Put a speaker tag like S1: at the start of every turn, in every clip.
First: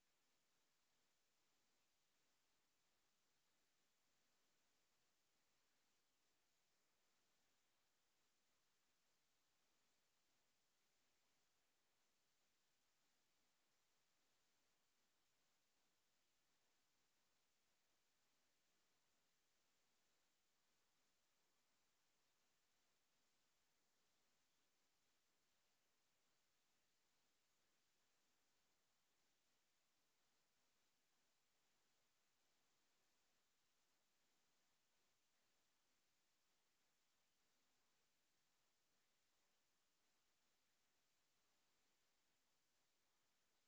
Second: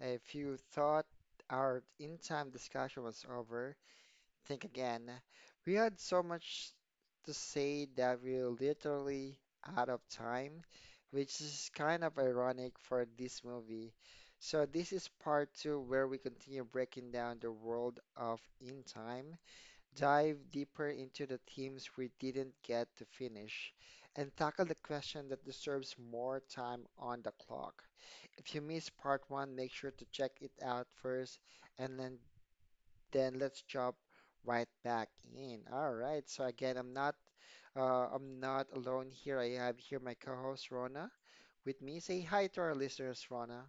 S1: If you thought our in-time discussion was over, think again. We had so much to say that we're literally out of time, which is kind of ironic for this movie. So this is part two where we continue breaking down the world of in time dive deeper into the themes we didn't get to finish, and tackle the question that deserves more time on the clock. If you missed part one, make sure to check it out first, and then let's jump right back in. All right. So again, I'm not alone here. I have here my co-host Rona with me. Say hi to our listeners, Rona.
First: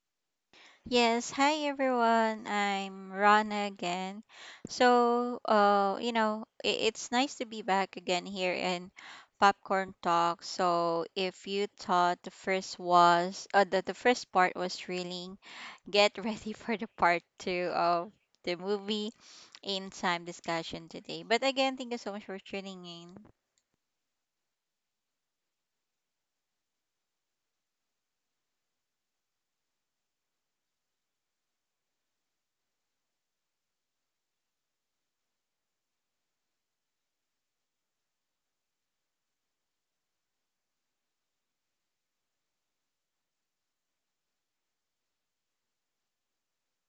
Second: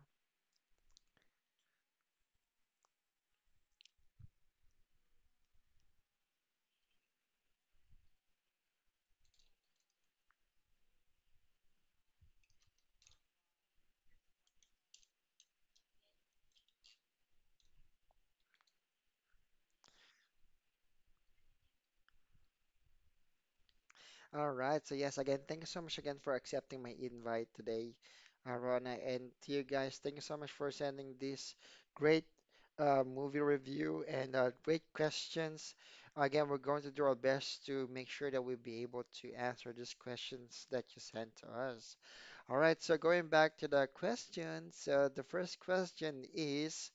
S2: Yes, hi everyone. I'm Rana again. So, it's nice to be back again here in Popcorn Talk. So, if you thought the first was that the first part was thrilling, get ready for the part two of the movie in time discussion today. But again, thank you so much for tuning in.
S1: All right. So yes, again, thank you so much again for accepting my invite today, Rona. And to you guys, thank you so much for sending this great movie review and great questions. Again, we're going to do our best to make sure that we'll be able to answer these questions that you sent to us. All right. So going back to the questions, the first question is,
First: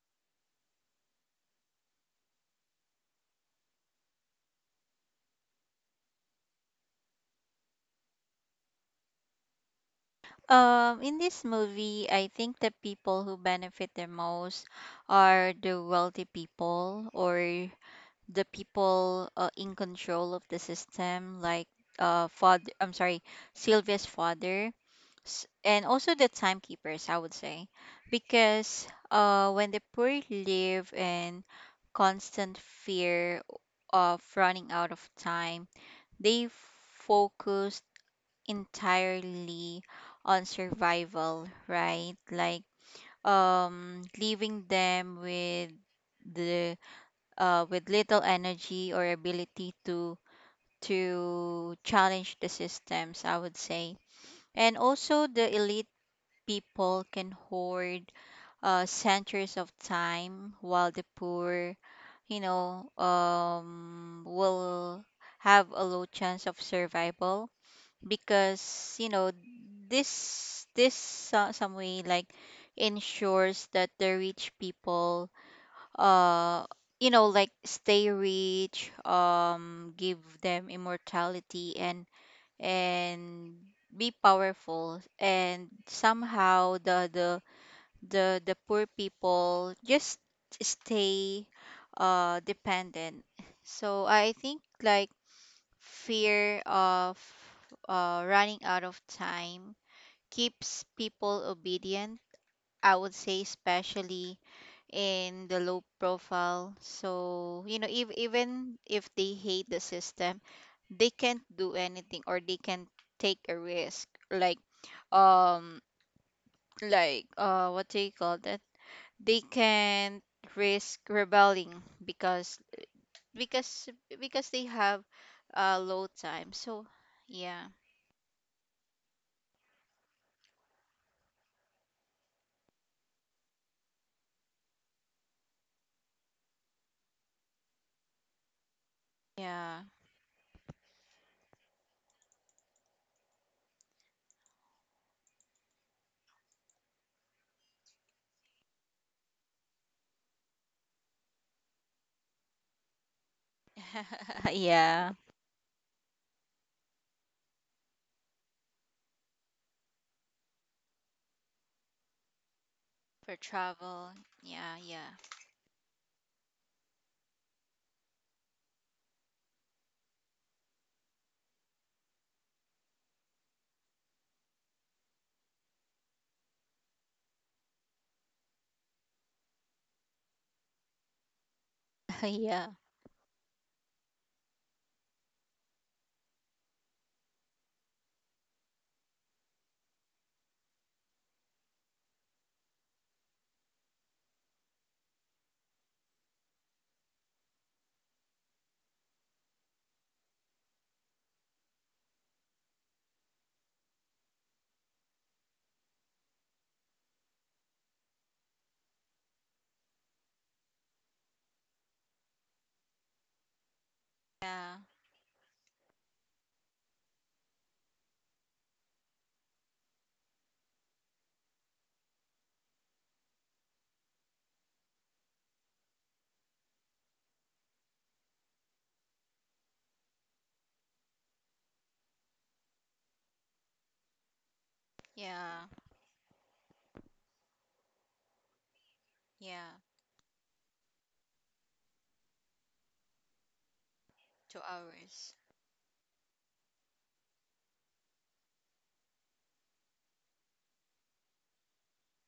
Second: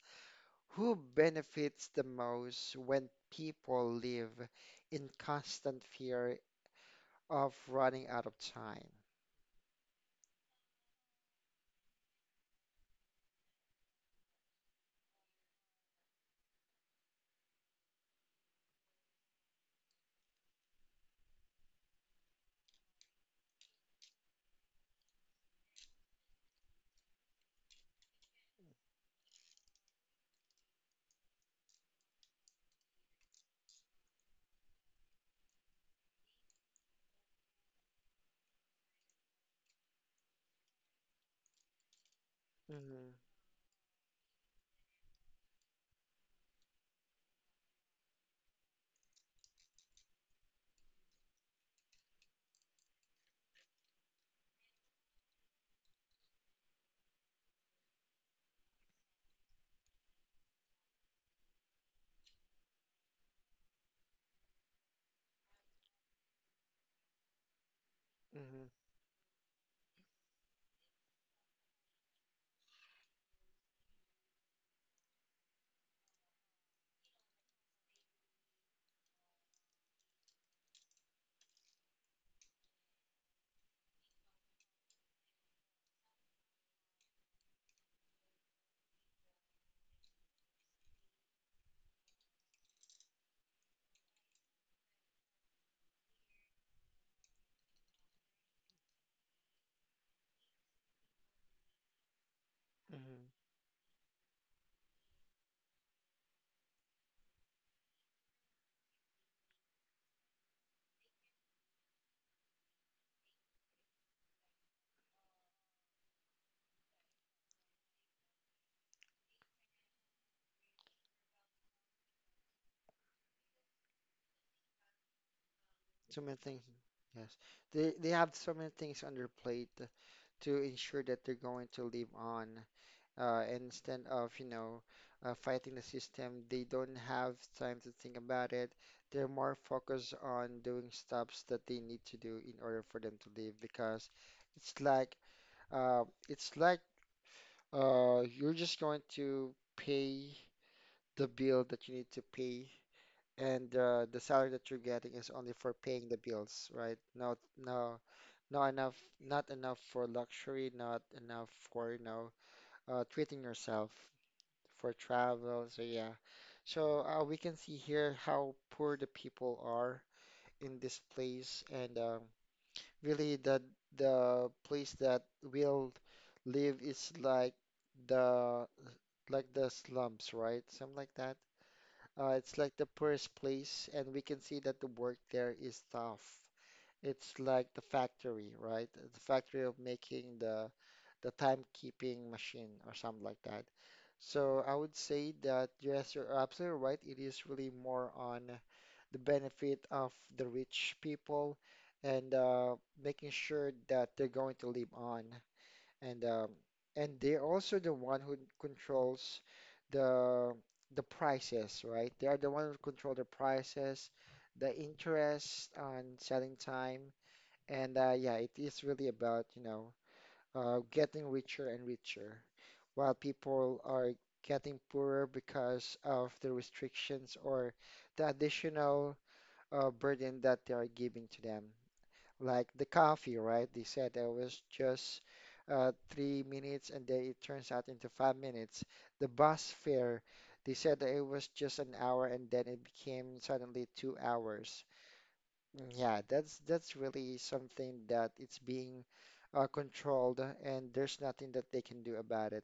S1: who benefits the most when people live in constant fear of running out of time.
S2: In this movie, I think the people who benefit the most are the wealthy people or the people in control of the system, like father. I'm sorry, Sylvia's father, and also the timekeepers. I would say, because when the poor live in constant fear of running out of time, they focus entirely on survival, right? Like
S1: Mm-hmm,
S2: leaving them with the with little energy or ability to challenge the systems, I would say. And also, the elite people can hoard centuries of time, while the poor, you know, will have a low chance of survival
S1: mm-hmm,
S2: because, you know, some way like ensures that the rich people uh you know like stay rich, give them immortality and and be powerful, and somehow the poor people just stay dependent. So I think like fear of running out of time keeps people obedient, I would say,
S1: mm-hmm.
S2: especially in the low profile. So you know, if, even if they hate the system, they can't do anything or they can't take a risk, like um what do you call that, they can't risk rebelling because because because they have low
S1: So many
S2: time.
S1: things.
S2: So
S1: Yes,
S2: yeah,
S1: they have so many things on their plate to ensure that they're going to live on. And instead of fighting the system, they don't have time to think about it. They're more
S2: yeah,
S1: focused on doing stuffs that they need to do in order for them to live, because it's like it's like you're just going to pay the bill that you need to pay, and the salary that you're getting is only for
S2: yeah,
S1: paying the bills, right? Not not enough, not enough for luxury, not enough for, you know, treating yourself,
S2: for
S1: for
S2: travel, yeah,
S1: travel. So
S2: yeah,
S1: yeah, so we can see here how poor the people are in this place, and really the place that will live is the like the slums, right? Something like that. It's like the poorest
S2: yeah,
S1: place, and we can see that the work there is tough. It's like the factory, right? The factory of making the timekeeping machine or something like that. So I would say that yes, you're absolutely right. It is really more on the benefit of the rich people, and making sure that they're going to live on, and um, and they're also the one who controls the the prices, right? They are the one who control the prices, the
S2: yeah,
S1: interest on selling time, and yeah, it is really about, you know, getting richer and richer, while people are getting poorer because of the restrictions or the additional burden that they are giving to them, like the coffee, right? They said there was just
S2: yeah,
S1: 3 minutes and then it turns out into 5 minutes. The bus fare,
S2: yeah,
S1: they said that it was just an hour and then it became suddenly 2 hours.
S2: 2 hours.
S1: Mm, yeah, that's really something that it's being controlled and there's nothing that they can do about it.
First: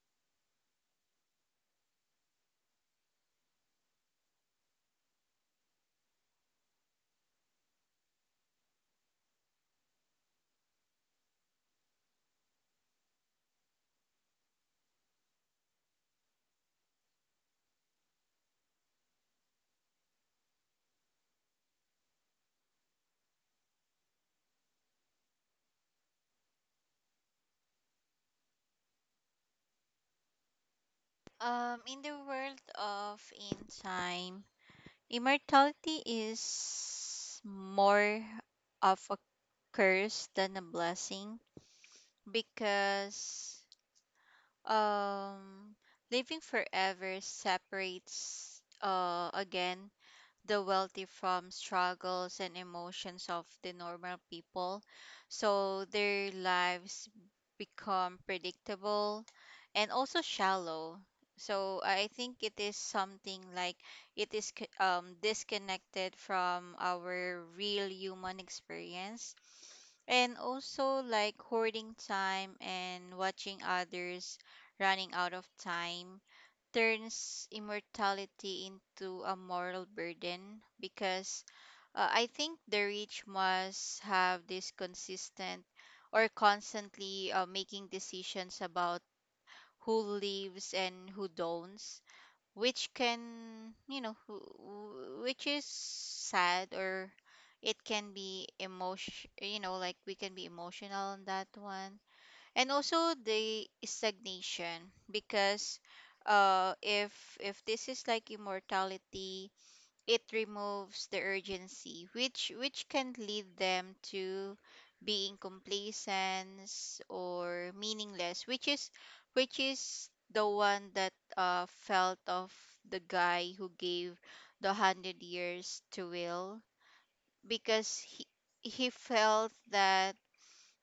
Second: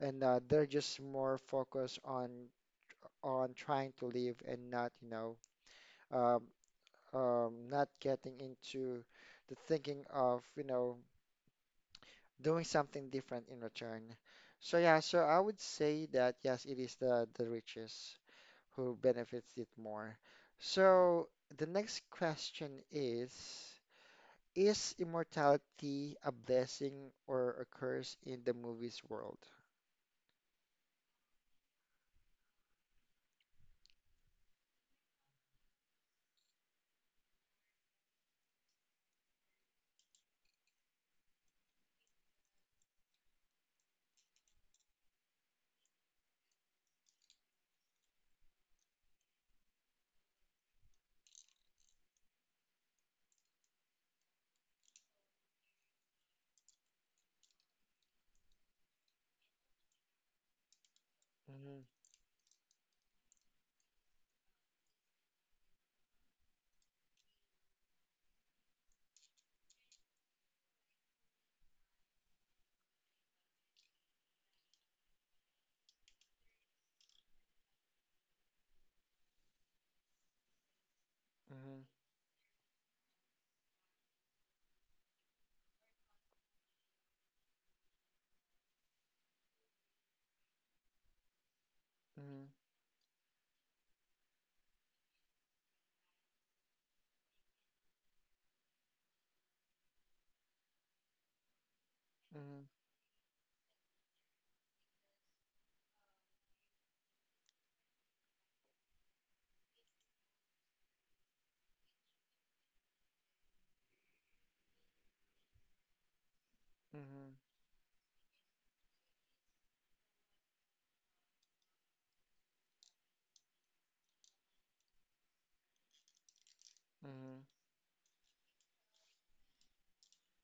S1: And they're just more focused on trying to live and not, you know, um, not getting into the thinking of, you know, doing something different in return. So yeah, so I would say that yes, it is the richest who benefits it more. So the next question is immortality a blessing or a curse in the movies world?
S2: In the world of in time, immortality is more of a curse than a blessing because, um living forever separates, again, the wealthy from struggles and emotions of the normal people. So their lives become predictable and also shallow. So I
S1: Hmm.
S2: think it is something like, disconnected from our real human experience. And also like hoarding time and watching others running out of time turns immortality into a moral burden because,
S1: Hmm.
S2: I think the rich must have this consistent or constantly making decisions about who lives and who don'ts, which
S1: Hmm.
S2: can, you know, which is sad, or it can be emotion, you know, like we can be emotional on that one. And
S1: Hmm.
S2: also the stagnation, because uh if if this is like immortality, it removes the urgency, which can lead them to being complacent or
S1: Hmm.
S2: meaningless, which is the one that felt of the guy who gave the 100 years to Will,
S1: Hmm.
S2: because he felt that,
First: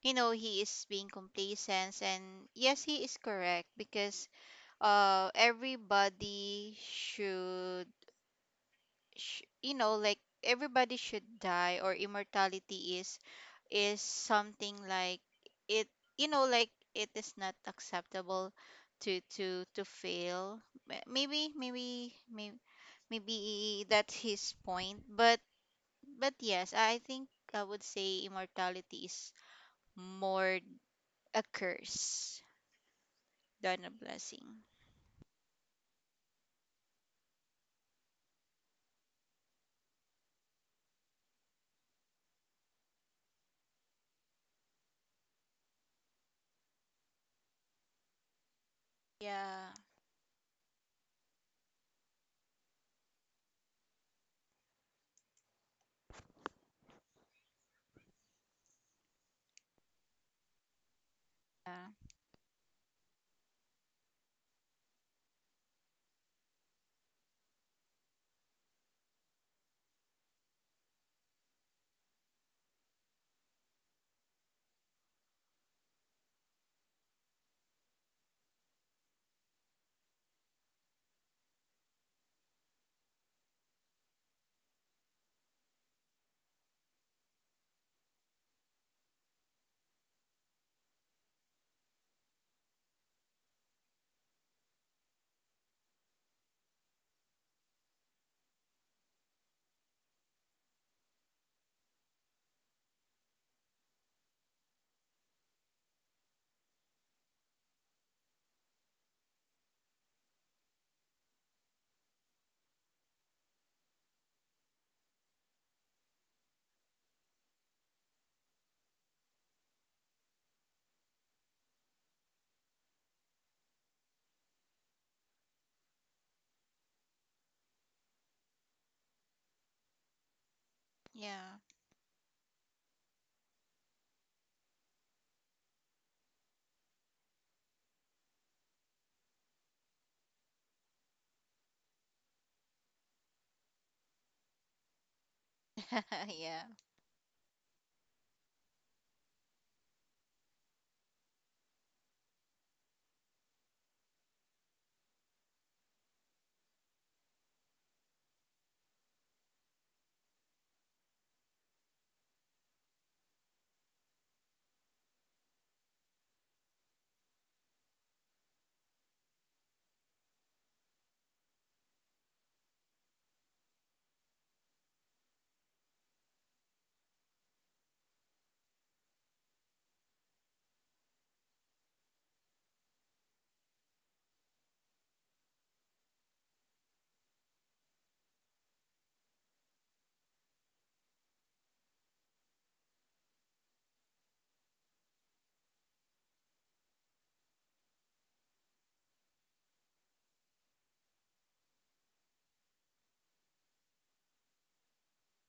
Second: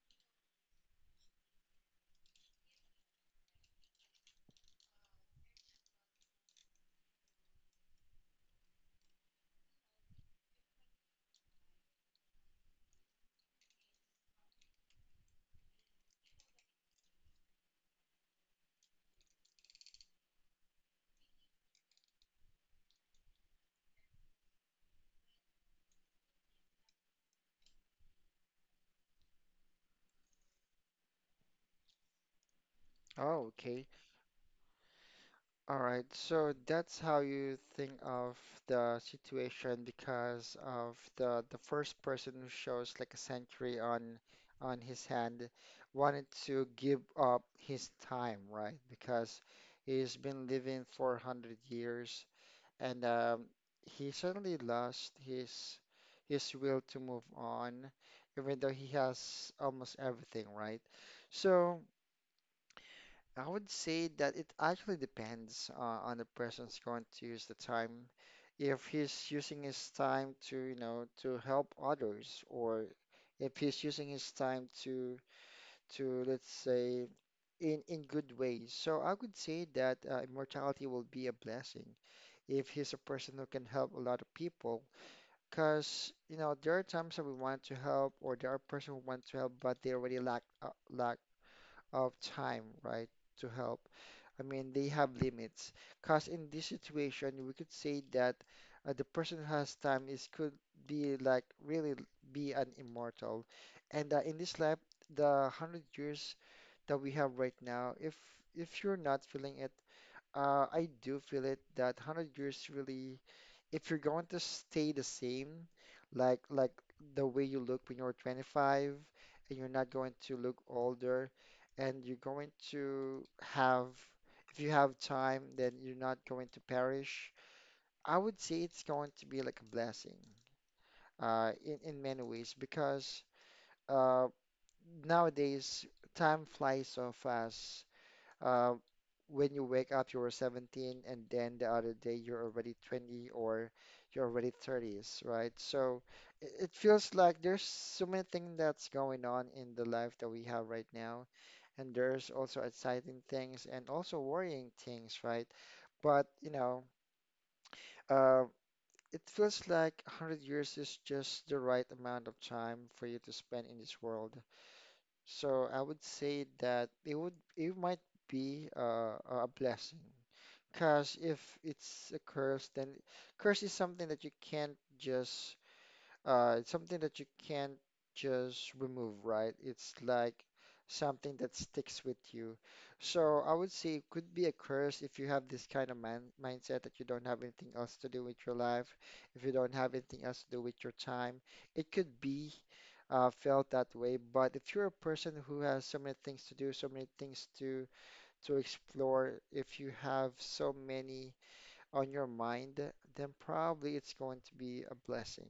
S2: you know, he is being complacent. And yes, he is correct, because everybody should, you know, like everybody should die, or immortality is something like, it, you know, like it is not acceptable to fail. Ma- maybe maybe maybe maybe that's his point, but yes, I think I would say immortality is more a curse
S1: Oh,
S2: than
S1: okay.
S2: a blessing.
S1: All right, so that's how you think of the situation, because of the first person who shows like a century on his hand wanted to give up his time, right? Because
S2: Yeah.
S1: he's been living 400 years, and he suddenly lost his will to move on, even though he has almost everything, right? So.
S2: Yeah.
S1: I would say that it actually depends on the person's going to use the time. If he's using his time to, you know, to help others, or if he's using his time to let's say, in good ways. So I would say that immortality will be a blessing if he's a person who can help a lot of people. Because you know, there are times that we want to help, or there are person who want to help, but they already lack of time, right, to help. I mean, they have limits. Because in this situation, we could say that the person who has time is could be like really be an immortal. And in this life, the 100 years that we have right now, if you're not feeling it, I do feel it that 100 years really, if you're going to stay the same, like the way you look when you're 25, and you're not going to look older, and you're going to have, if you have time, then you're not going to perish. I would say it's going to be like a blessing uh,
S2: Yeah.
S1: in, in many ways because uh, nowadays time flies so fast, uh, when you wake up, you were 17, and then the other day you're already 20, or you're already 30s, right? So it,
S2: Yeah.
S1: it feels like there's so many things that's going on in the life that we have right now, and there's also exciting things and also worrying things, right? But you know, uh, it feels like 100 years is just the right amount of time for you to spend in this world. So I would say that it would it might be a blessing, because if it's a curse, then curse is something that you can't just it's something that you can't just remove, right? It's like something that sticks with you. So I would say it could be a curse if you have this kind of man mindset that you don't have anything else to do with your life, if you don't have anything else to do with your time. It could be felt that way, but if you're a person who has so many things to do, so many things to explore, if you have so many on your mind, then probably it's going to be a blessing,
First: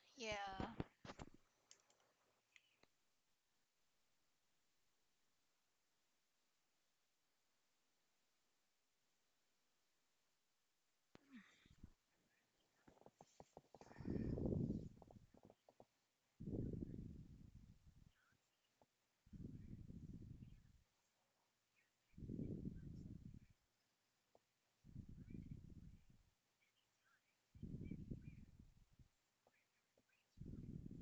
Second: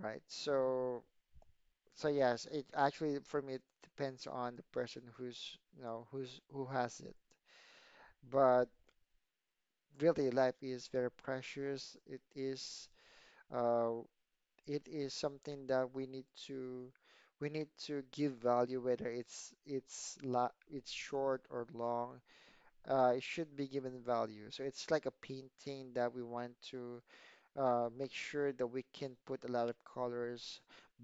S1: right?
S2: Yeah.
S1: So, so yes, it actually for me it depends on the person who's, you know, who's who has it. But really, life is very precious. Uh, it is something that we need to give value, whether it's la it's short or long. It should be given value. So it's like a painting that we want to make sure that we can put a lot of colors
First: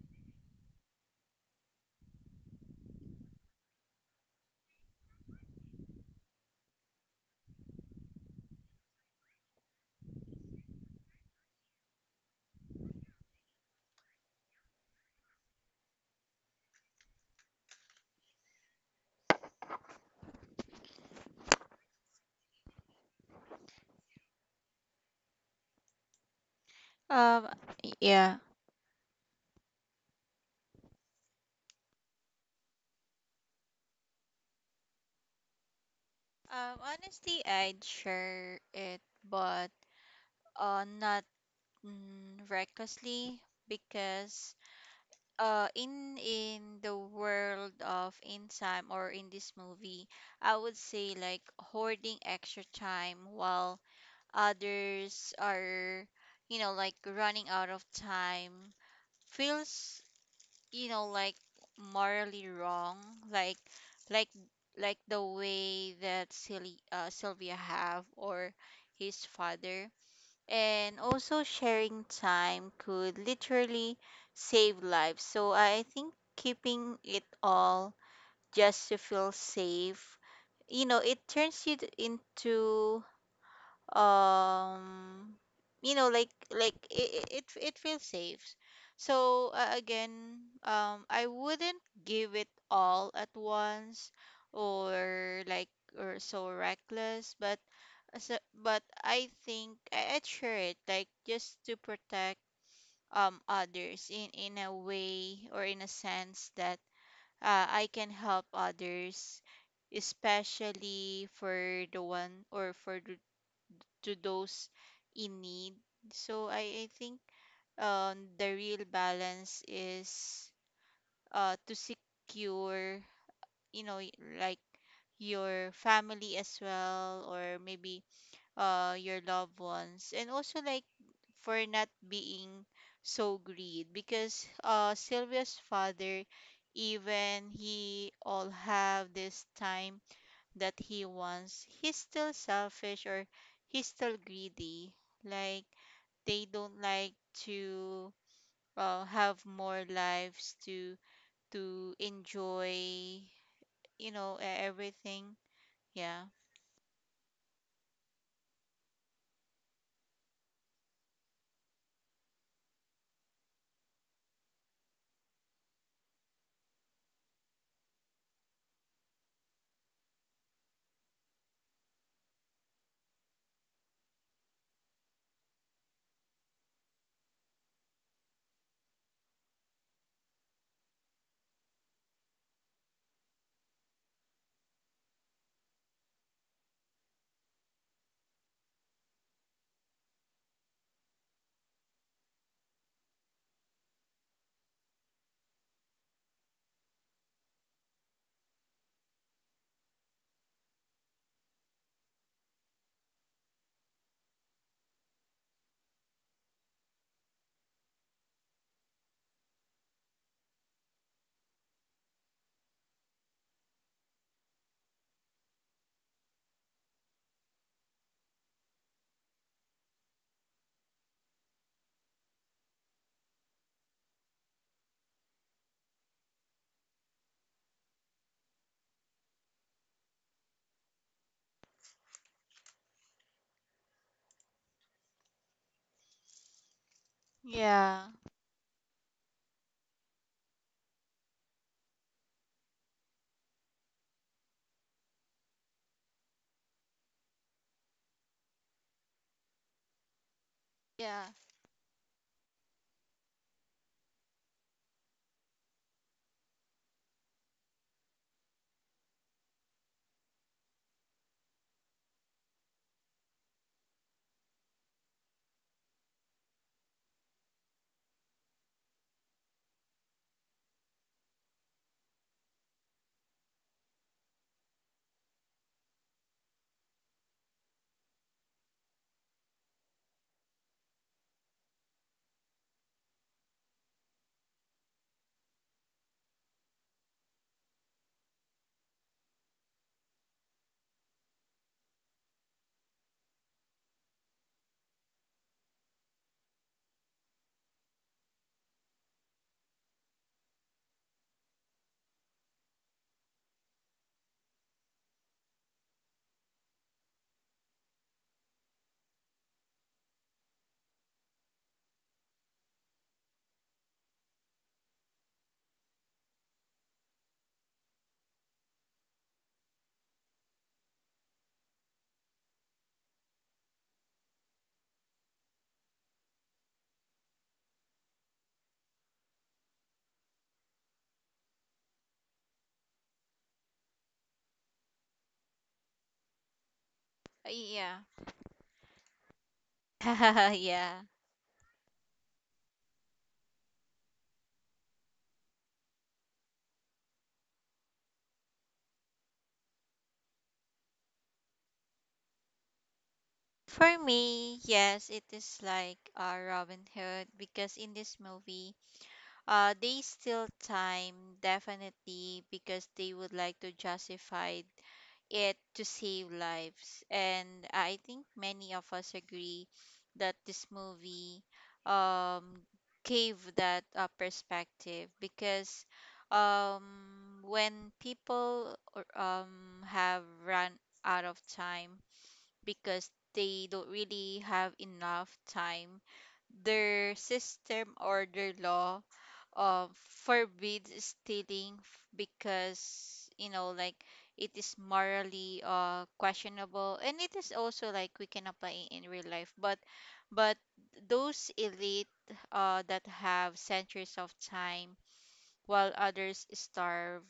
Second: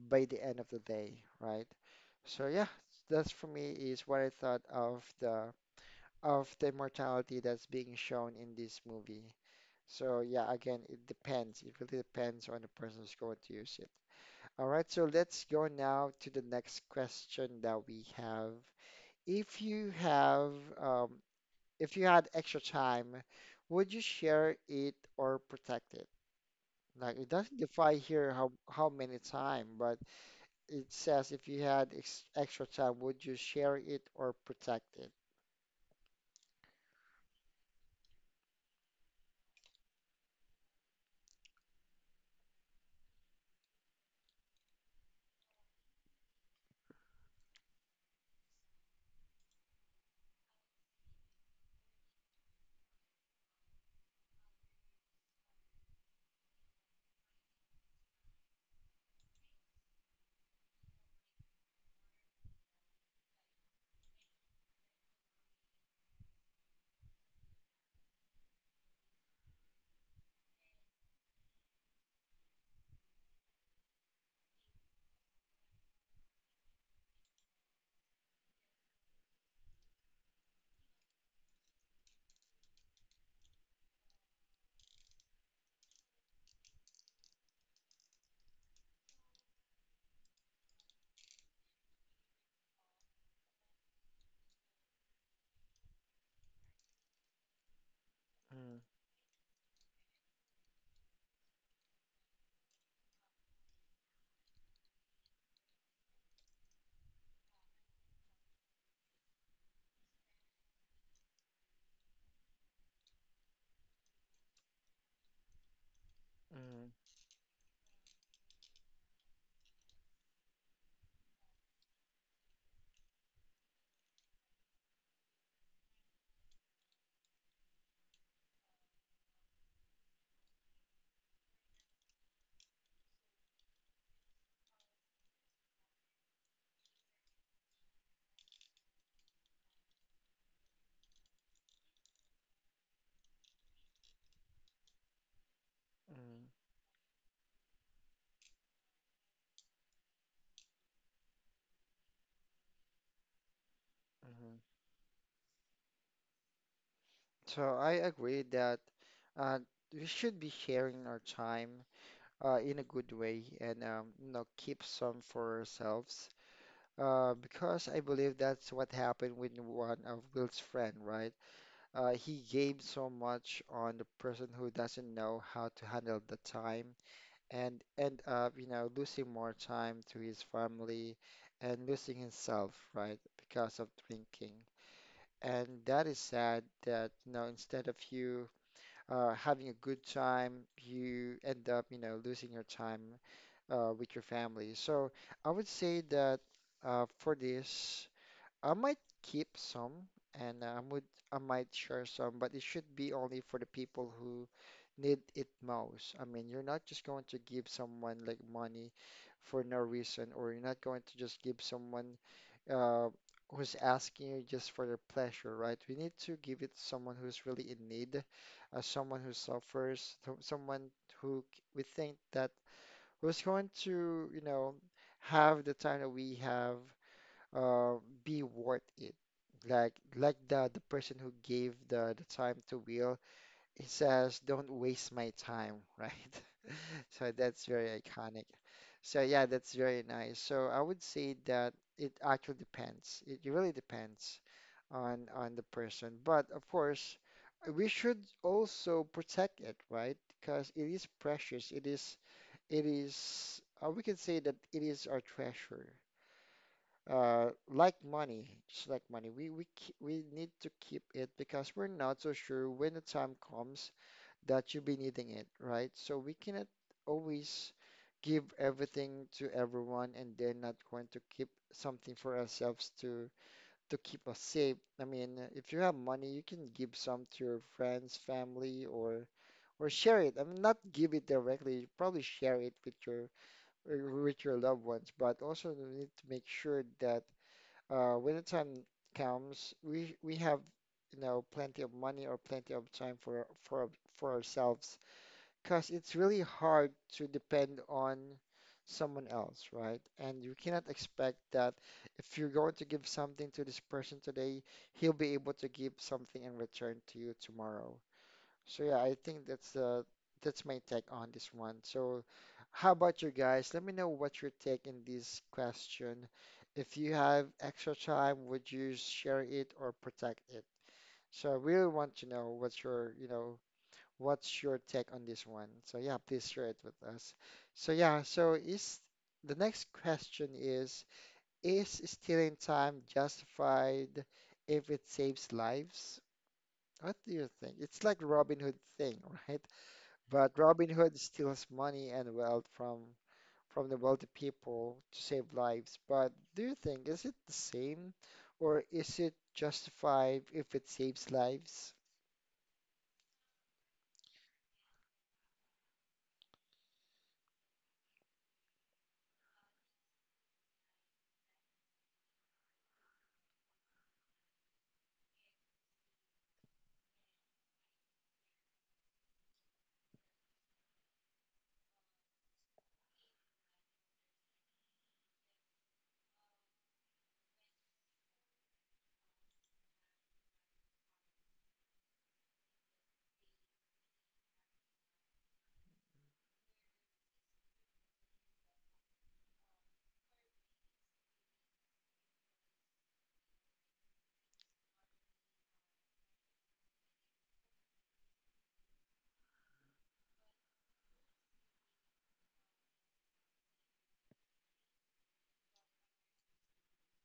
S1: by the end of the day, right? So yeah, that's for me is what I thought of the immortality that's being shown in this movie. So yeah, again, it depends. It really depends on the person who's going to use it. All right, so let's go now to the next question that we have. If you have, um, if you had extra time, would you share it or protect it? Like it
S2: Um.
S1: doesn't define here
S2: Yeah.
S1: how many time, but it says if you had ex extra time, would you share it or protect it?
S2: Honestly, I'd share it, but not, recklessly, because in the world of in time or in this movie, I would say like hoarding extra time while others are, you know, like running out of time feels, you know, like morally wrong, like like like the way that Sylvia have, or his father. And also sharing time could literally save lives, so I think keeping it all just to feel safe, you know, it turns you, into um you know, it, it feels safe. So again, I wouldn't give it all at once or like or so reckless, but
S1: Mm,
S2: I think I'd share it like just to protect others in a way or in a sense that I can help others, especially for the one or for the to those in need. So I
S1: mm,
S2: think the real balance is to secure, you know, like your family as well, or maybe your loved ones, and also like for not being so greed, because Sylvia's father, even he all have this time that he wants, he's still selfish or he's still greedy. Like they
S1: mm,
S2: don't like to have more lives to enjoy, you know,
S1: mm.
S2: everything. Yeah.
S1: So I agree that uh, we should be sharing our time in a good way, and you know, keep some for ourselves, because I believe that's what happened with one of Will's friend, right? He gave so much on the person who doesn't know how to handle the time, and end up, you know, losing more time to his family, and losing himself, right, because of drinking. And that is sad that, you know, instead of you having a good time, you end up, you know, losing your time with your family. So I would say that for this, I might keep some, and I would I might share some, but it should be only for the people who need it most. I mean, you're not just going to give someone like money for no reason, or you're not going to just give someone uh, who's asking you just for their pleasure, right? We need to give it to someone who's really in need, someone who suffers, someone who we think that who's going to, you know, have the time that we have uh, be worth it. Like the person who gave the time to Will, he says, "Don't waste my time," right? So that's very
S2: Yeah.
S1: iconic. So yeah, that's very nice. So I would say that it actually depends. It really depends on the person. But of course, we should also protect it, right? Because it is
S2: Yeah.
S1: precious. It is we can say that it is our treasure. Just like money, we need to keep it because we're not so sure when the time comes that you'll be needing it, right? So we cannot always give everything to everyone and they're not going to keep something for ourselves to keep us safe. I mean, if you have money, you can give some to your friends, family, or share it. I mean, not give it directly. You probably share it with uh, your loved ones, but also you need to make sure that when the time comes, we have plenty of money or plenty of time for ourselves, because it's really hard to depend on someone else, right? And you cannot expect that if you're going to give something to this person today, he'll be able to give something in return to you tomorrow. So yeah, I think that's my take on this one. So how about you guys? Let me know what your take in this question. If you have extra time, would you share it or protect it? So I really want to know what's your take on this one. So yeah, please share it with us. So yeah, so is the next question is stealing time justified if it saves lives? What do you think?
S2: Yeah.
S1: It's like Robin Hood thing, right? But Robin
S2: Yeah.
S1: Hood steals money and wealth from the wealthy people to save lives. But do you think is it the same, or is it justified if it saves lives?
S2: For me, yes, it is like, Robin Hood. Because in this movie, they still time definitely because they would like to justify it to save lives. And I think many of us agree that this movie, um, gave that perspective, because when people, have run out of time because they don't really have enough time, their system or their law uh, forbids stealing, because you know like it is morally questionable, and it is also like we can apply it in real life. But but those elite that have centuries of time, while others starve,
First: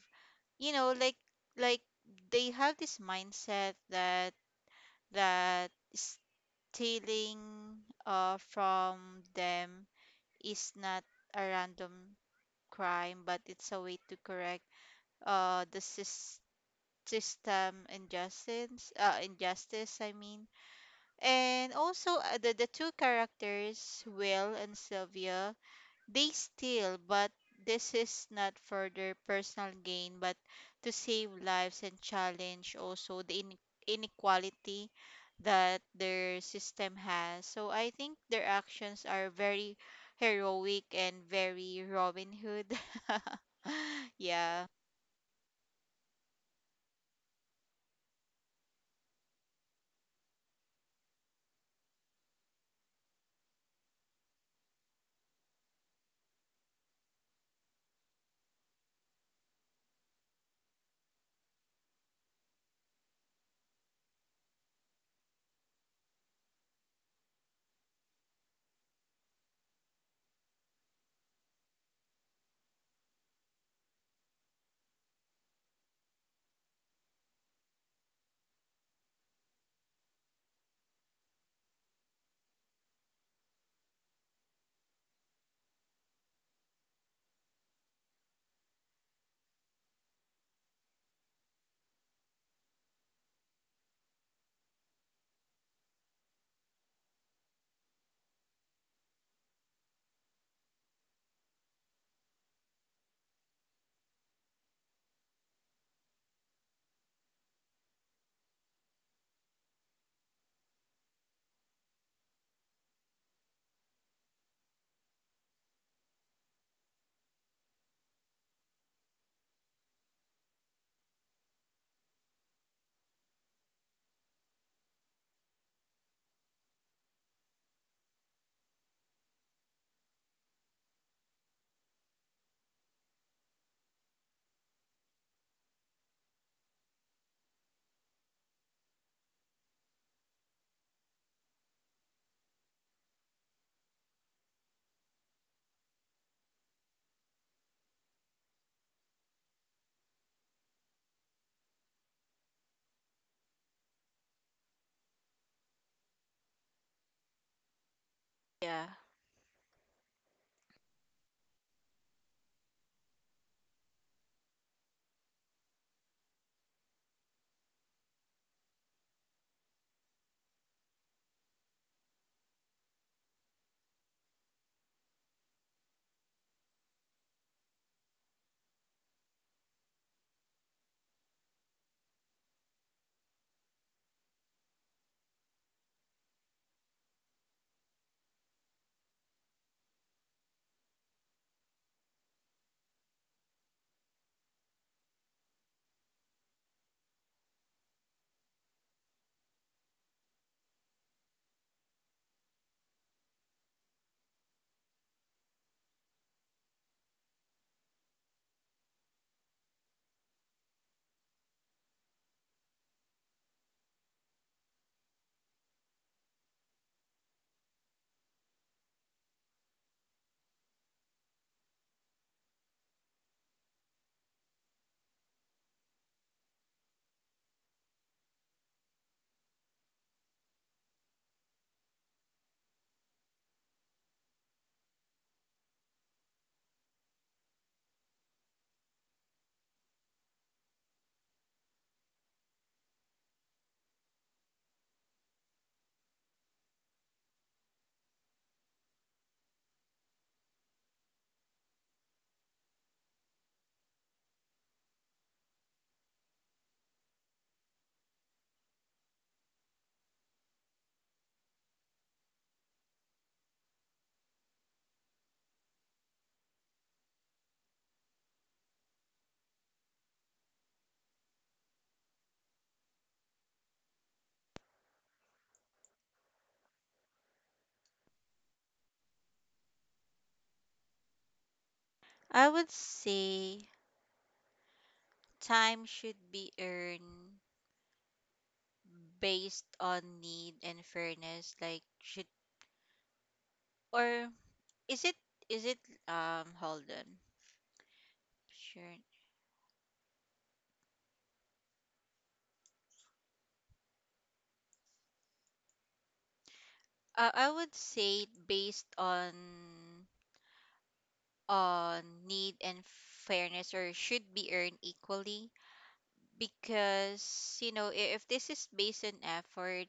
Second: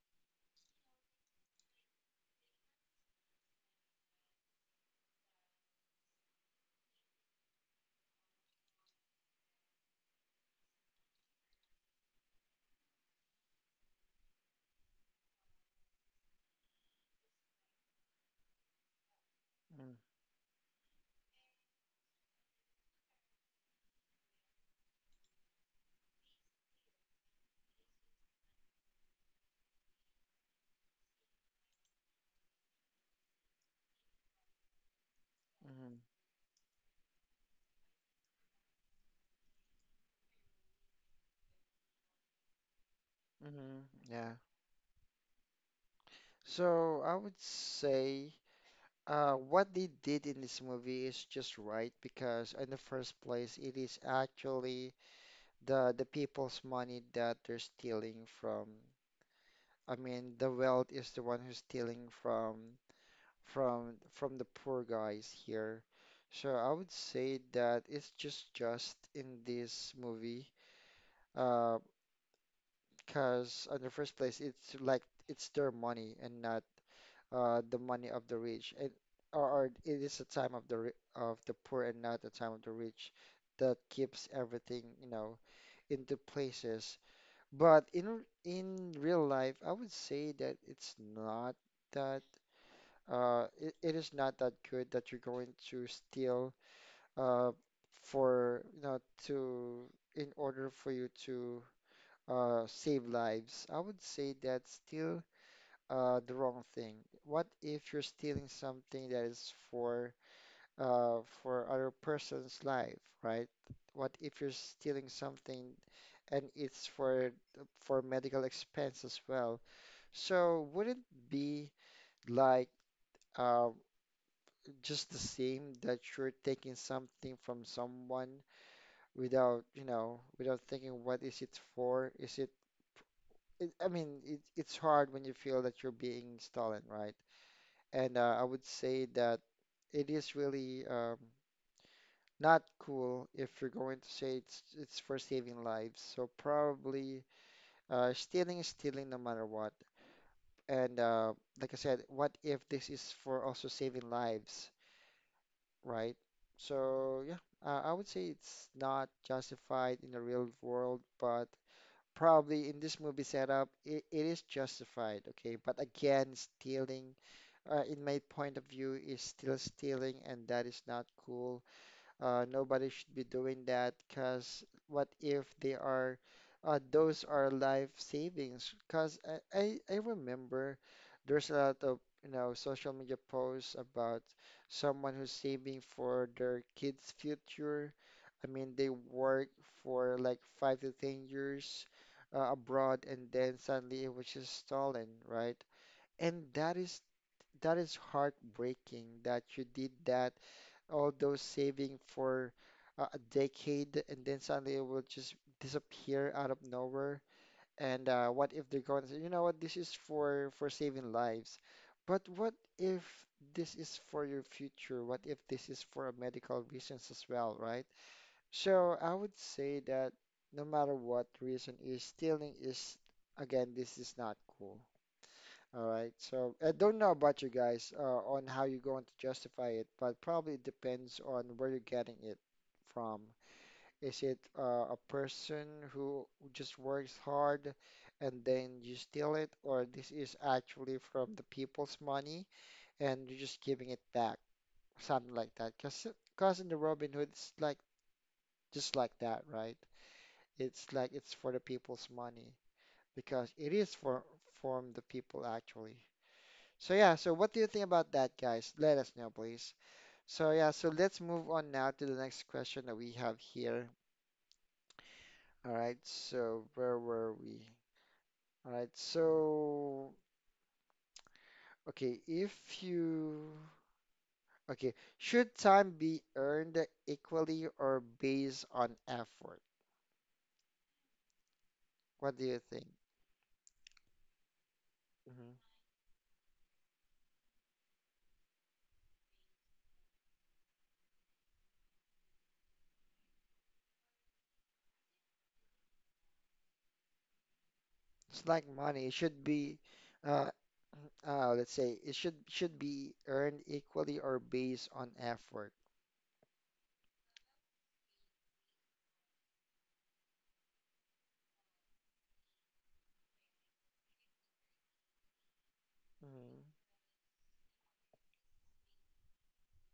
S2: you know, like they have this mindset that stealing from them is not a random crime, but it's a way to correct uh the sys- system injustice, I mean. And also, the two characters, Will and Sylvia, they steal, but this is not for their personal gain, but to save lives and challenge also the inequality that
S1: Mm-hmm.
S2: their system has. So I think their actions are very heroic and very Robin Hood.
S1: Hmm. Yeah.
S2: Yeah.
S1: So I would say what they did in this movie is just right because in the first place it is actually the people's money that they're stealing from. I mean the wealth is the one who's stealing from from the poor guys here. So I would say that it's just in this movie, uh, because on the first place, it's like it's their money and not the money of the rich, and or it is a time of the poor and not the time of the rich that keeps everything into places. But in real life, I would say that it's not that it is not that good that you're going to steal uh, for you know to in order for you to save lives. I would say that's still the wrong thing. What if you're stealing something that is for other person's life, right? What if you're stealing something and it's for medical expense as well? So wouldn't be like uh, just the same that you're taking something from someone without, you know, without thinking what is it for? Is it, it I mean, it, it's hard when you feel that you're being stolen, right? And I would say that it is really not cool if you're going to say it's for saving lives. So probably stealing is stealing no matter what. And like I said, what if this is for also saving lives? Right? So yeah, I would say it's
S2: Yeah.
S1: not justified in the real world, but probably in this movie setup, it is justified, okay? But again, stealing, in my point of view, is still stealing, and that is not cool. Nobody should be doing that because what if those are life savings? Because I remember there's a lot of social media posts about someone who's saving for their kids' future. I mean, they work for like 5 to 10 years abroad, and then suddenly it was just stolen, right? And that is heartbreaking that you did that, all those saving for a decade, and then suddenly it will just disappear out of nowhere. And what if they're going to say, you know what, this is for saving lives. But what if this is for your future? What if this is for medical reasons as well, right? So I would say that no matter what reason is, stealing is, again, this is not cool. All right. So I don't know about you guys, on how you're going to justify it, but probably it depends on where you're getting it from. Is it a person who just works hard and then you steal it, or this is actually from the people's money and you're just giving it back, something like that? Because in the Robin Hood, it's like just like that, right? It's like it's for the people's money because it is for from the people actually. So yeah, so what do you think about that, guys? Let us know, please. So yeah, so let's move on now to the next question that we have here. All right, so where were we? All right, so okay, if you okay, should time be earned equally or based on effort? What do
S2: I
S1: you
S2: would
S1: think?
S2: say
S1: Hmm.
S2: time should be earned based on need and fairness. Like should, or, is it, is it, hold on.
S1: It's like
S2: Sure.
S1: money. It should be uh, let's say it should be earned equally or based on effort.
S2: I would say based on need and fairness, or should be earned equally,
S1: Hmm.
S2: because you know, if this is based on effort,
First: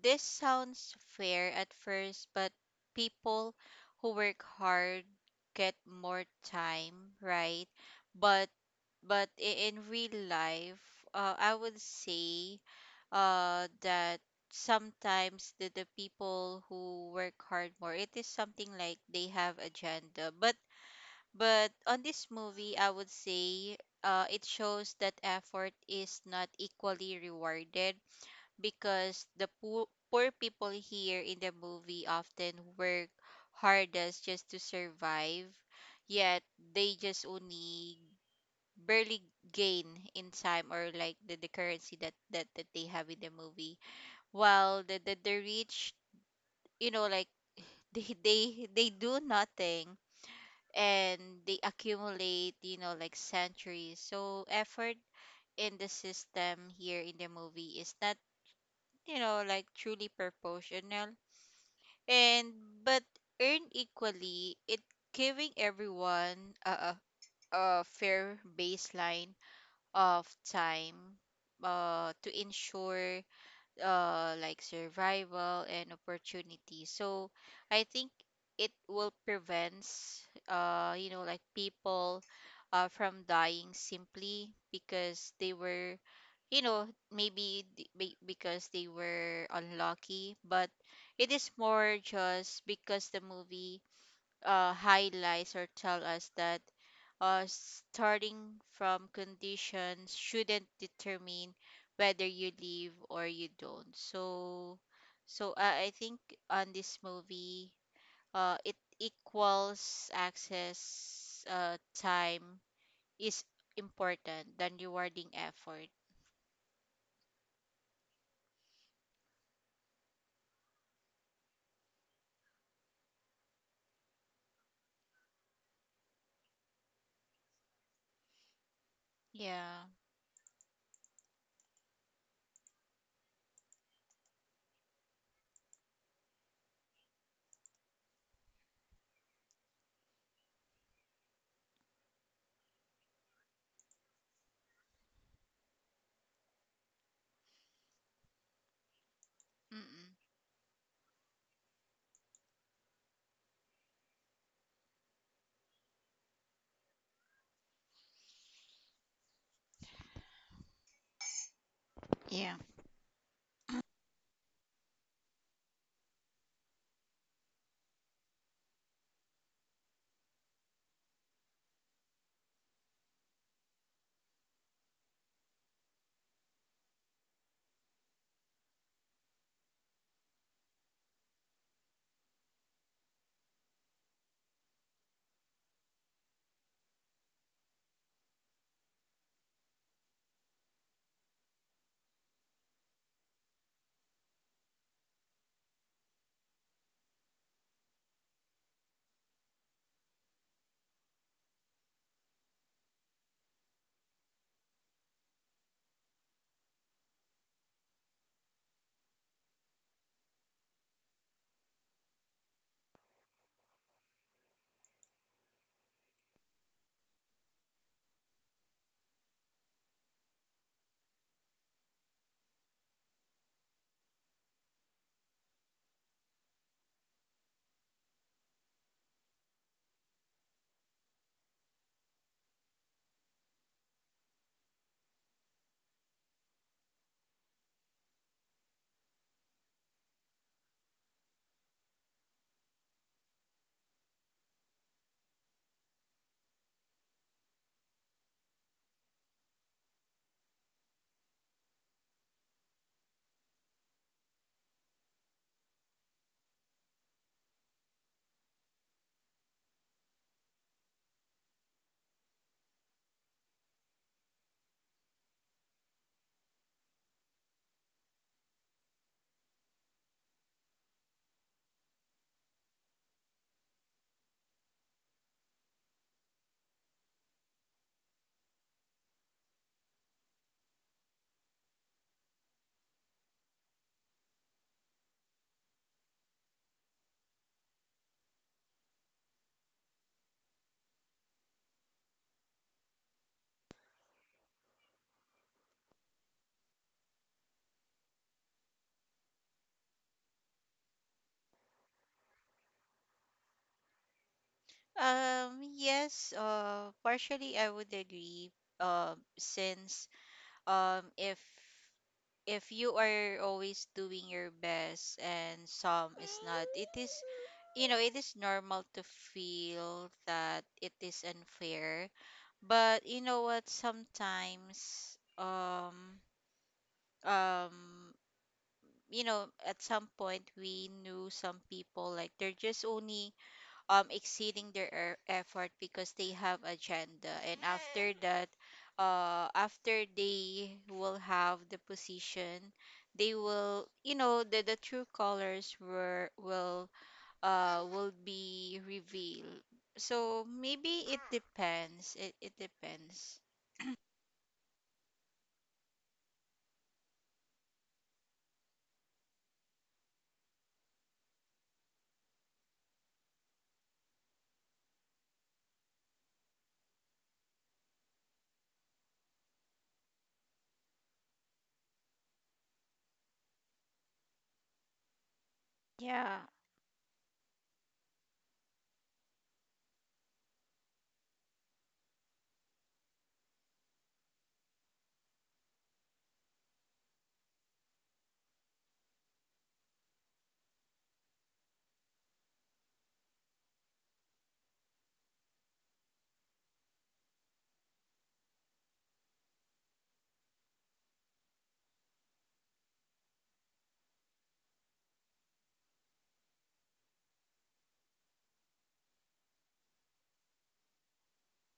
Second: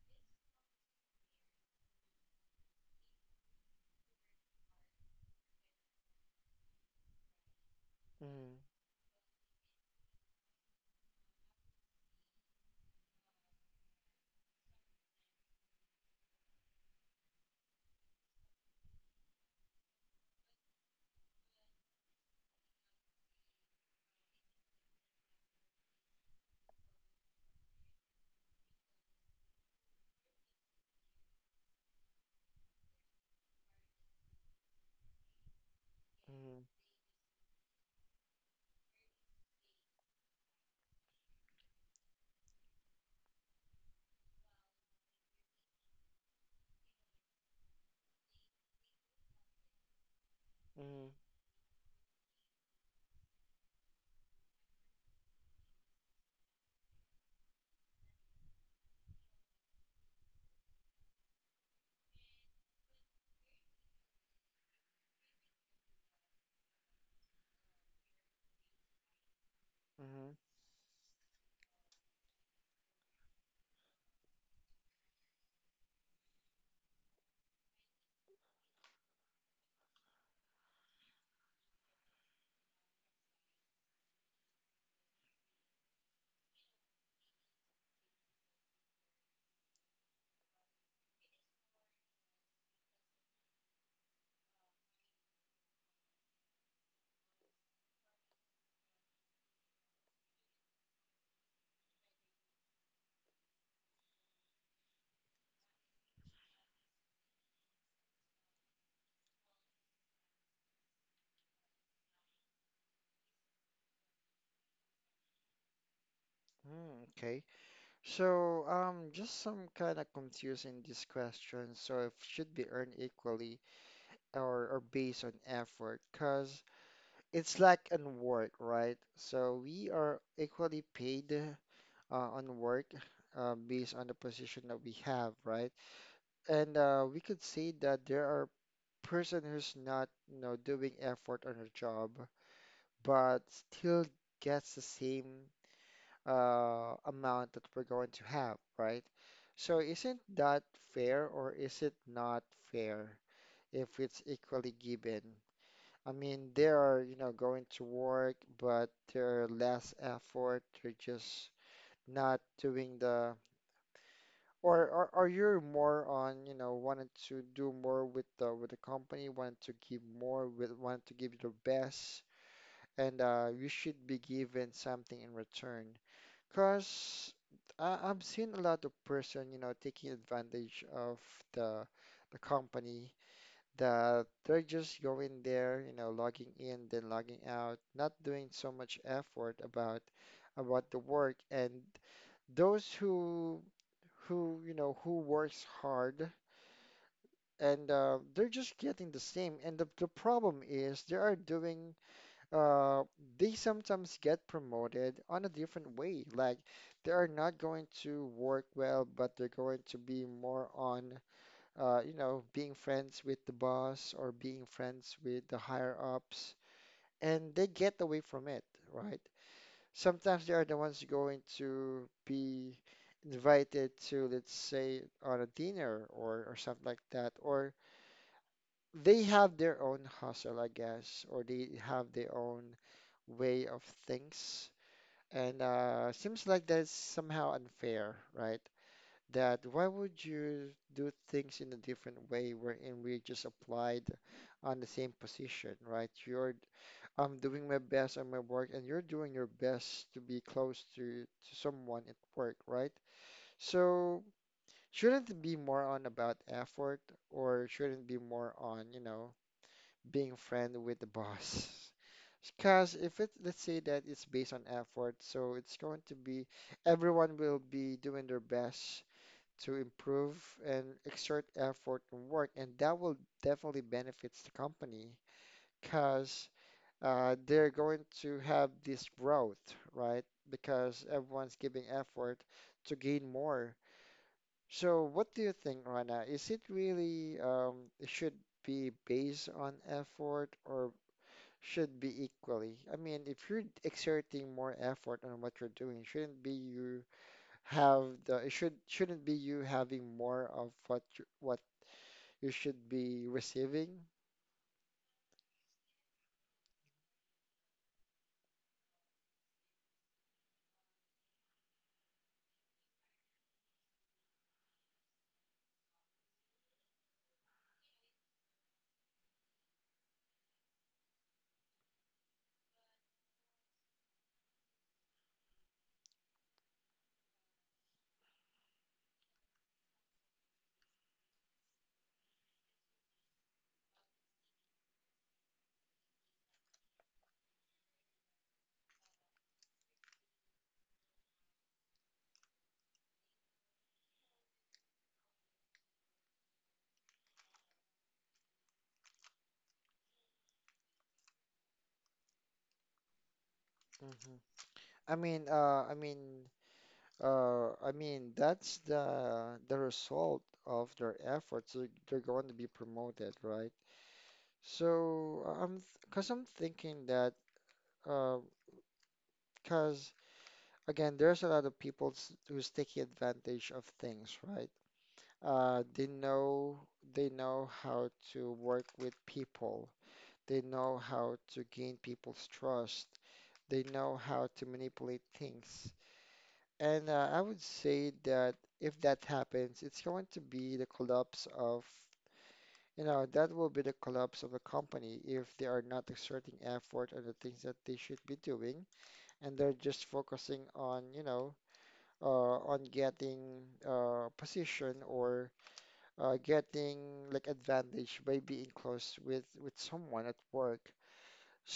S2: this sounds fair at first, but people who work hard get more time, right? But, in real life, I would say that sometimes the people who work hard more, it is something like they have agenda. But on this movie, I would say it shows that effort is not equally rewarded, because the poor poor people here in the movie often work hardest just to survive. Yet
S1: Hmm.
S2: they just only barely gain in time, or like the currency that they have in the movie, while the rich, you know, like they do nothing,
S1: Mm-hmm.
S2: and they accumulate, you know, like centuries. So effort in the system here in the movie is not, you know, like truly proportional. And but Earned equally, it giving everyone a, a fair baseline of time to ensure like survival and opportunity. So I think it will prevent you know like people from dying simply because they were, you know, maybe because they were unlucky. But it is more just because the movie highlights or tell us that starting from conditions shouldn't determine whether you leave or you don't. So, so I think on this movie, it equals access, time is important than rewarding effort.
S1: Mm-hmm. Okay. So, just some kind of confusing this question. So, if should be earned equally or based on effort, because it's like on work, right? So,
S2: Yeah.
S1: we are equally paid on work based on the position that we have, right? And we could say that there are person who's not doing effort on her job, but still gets the same amount that we're going to have, right? So
S2: Mm-mm.
S1: isn't that fair or is it not fair if it's equally given? I mean, they are going to work, but they're less effort. They're just not
S2: Yeah.
S1: doing the, or you are more on wanting to do more with the company, wanting to give more, with wanting to give your best, and you should be given something in return. Because I've seen a lot of person taking advantage of the the company, that they're just going there logging in, then logging out, not doing so much effort about the work. And those who you know who works hard and they're just getting the same. And the problem is they are doing uh, they sometimes get promoted on a different way. Like they are not going to work well, but they're going to be more on being friends with the boss or being friends with the higher ups, and they get away from it, right? Sometimes they are the ones going to be invited to, let's say, on a dinner or something like that, or they have their own hustle, I guess, or they have their own way of things, and seems like that's somehow unfair, right? That why would you do things in a different way wherein we just applied on the same position, right? You're I'm doing my best on my work and you're doing your best to be close to someone at work, right? So shouldn't it be more on about effort, or shouldn't it be more on being friend with the boss. Because if it, let's say that it's based on effort, so it's going to be, everyone will be doing their best to improve and exert effort and work, and that will definitely benefits the company because they're going to have this growth, right? Because everyone's giving effort to gain more. So, what do you think, Rana? Is it really, it should be based on effort, or should be equally? I mean, if you're exerting more effort on what you're doing, shouldn't be you have the it should shouldn't be you having more of what you should be receiving.
S2: Yes, partially I would agree. Since um if if you are always doing your best and some is not, it is, you know, it is normal to feel that it is unfair. But you know what, sometimes, um you know, at some point we knew some people like they're just only exceeding their effort because they have agenda, and after that after they will have the position, they will, you know, the true colors were will be revealed. So maybe it depends, it depends.
S1: Hmm. I mean, uh, I mean, I mean, that's the result of their efforts. They're going to be promoted, right? So I'm because I'm thinking that, because again, there's a lot of people who's taking advantage of things, right? Uh, they
S2: yeah
S1: know they know how to work with people. They know how to gain people's trust. They know how to manipulate things. And I would say that if that happens, it's going to be the collapse of, you know, that will be the collapse of a company if they are not exerting effort on the things that they should be doing, and they're just focusing on getting position or getting like advantage by being close with someone at work.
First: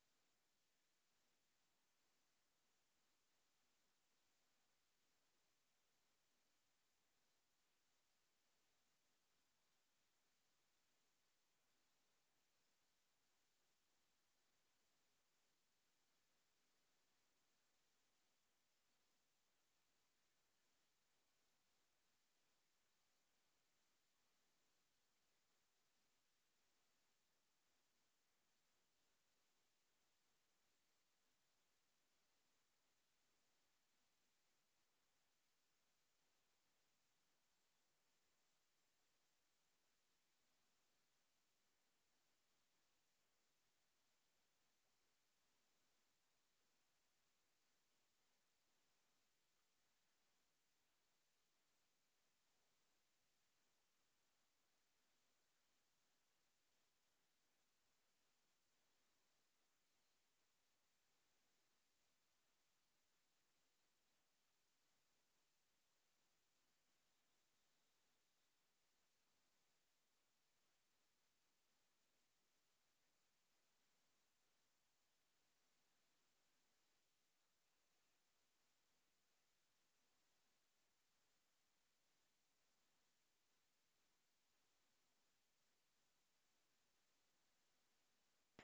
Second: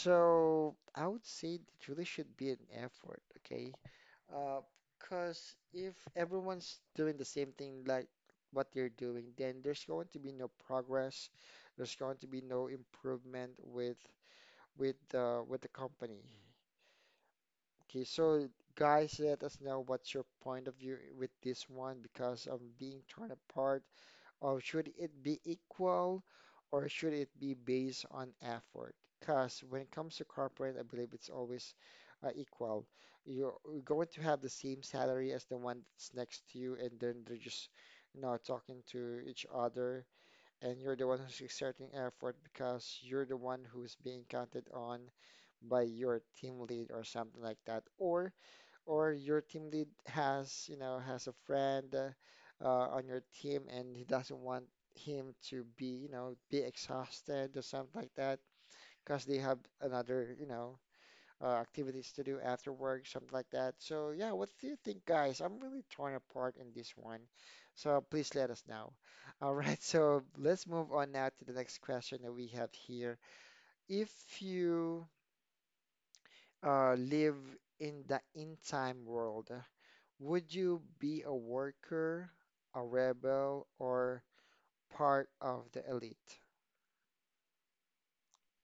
S1: So I would say it really should be an effort, okay? Uh, Because if everyone's doing the same thing like what they're doing, then there's going to be no progress. There's going to be no improvement with with the company. Okay, so guys, let us know what's your point of view with this one because of being torn apart, or should it be equal, or should it be based on effort? Because when it comes to corporate, I believe it's always equal. You're going to have the same salary as the one that's next to you, and then they're just, talking to each other. And you're the one who's exerting effort because you're the one who's being counted on by your team lead or something like that. Or your team lead has, you know, has a friend on your team, and he doesn't want him to be, you know, be exhausted or something like that because they have another, activities to do after work, something like that. So yeah, what do you think, guys? I'm really torn apart in this one. So please let us know. All right, so let's move on now to the next question that we have here. If you live in the in time world, would you be a worker, a rebel, or part of the elite?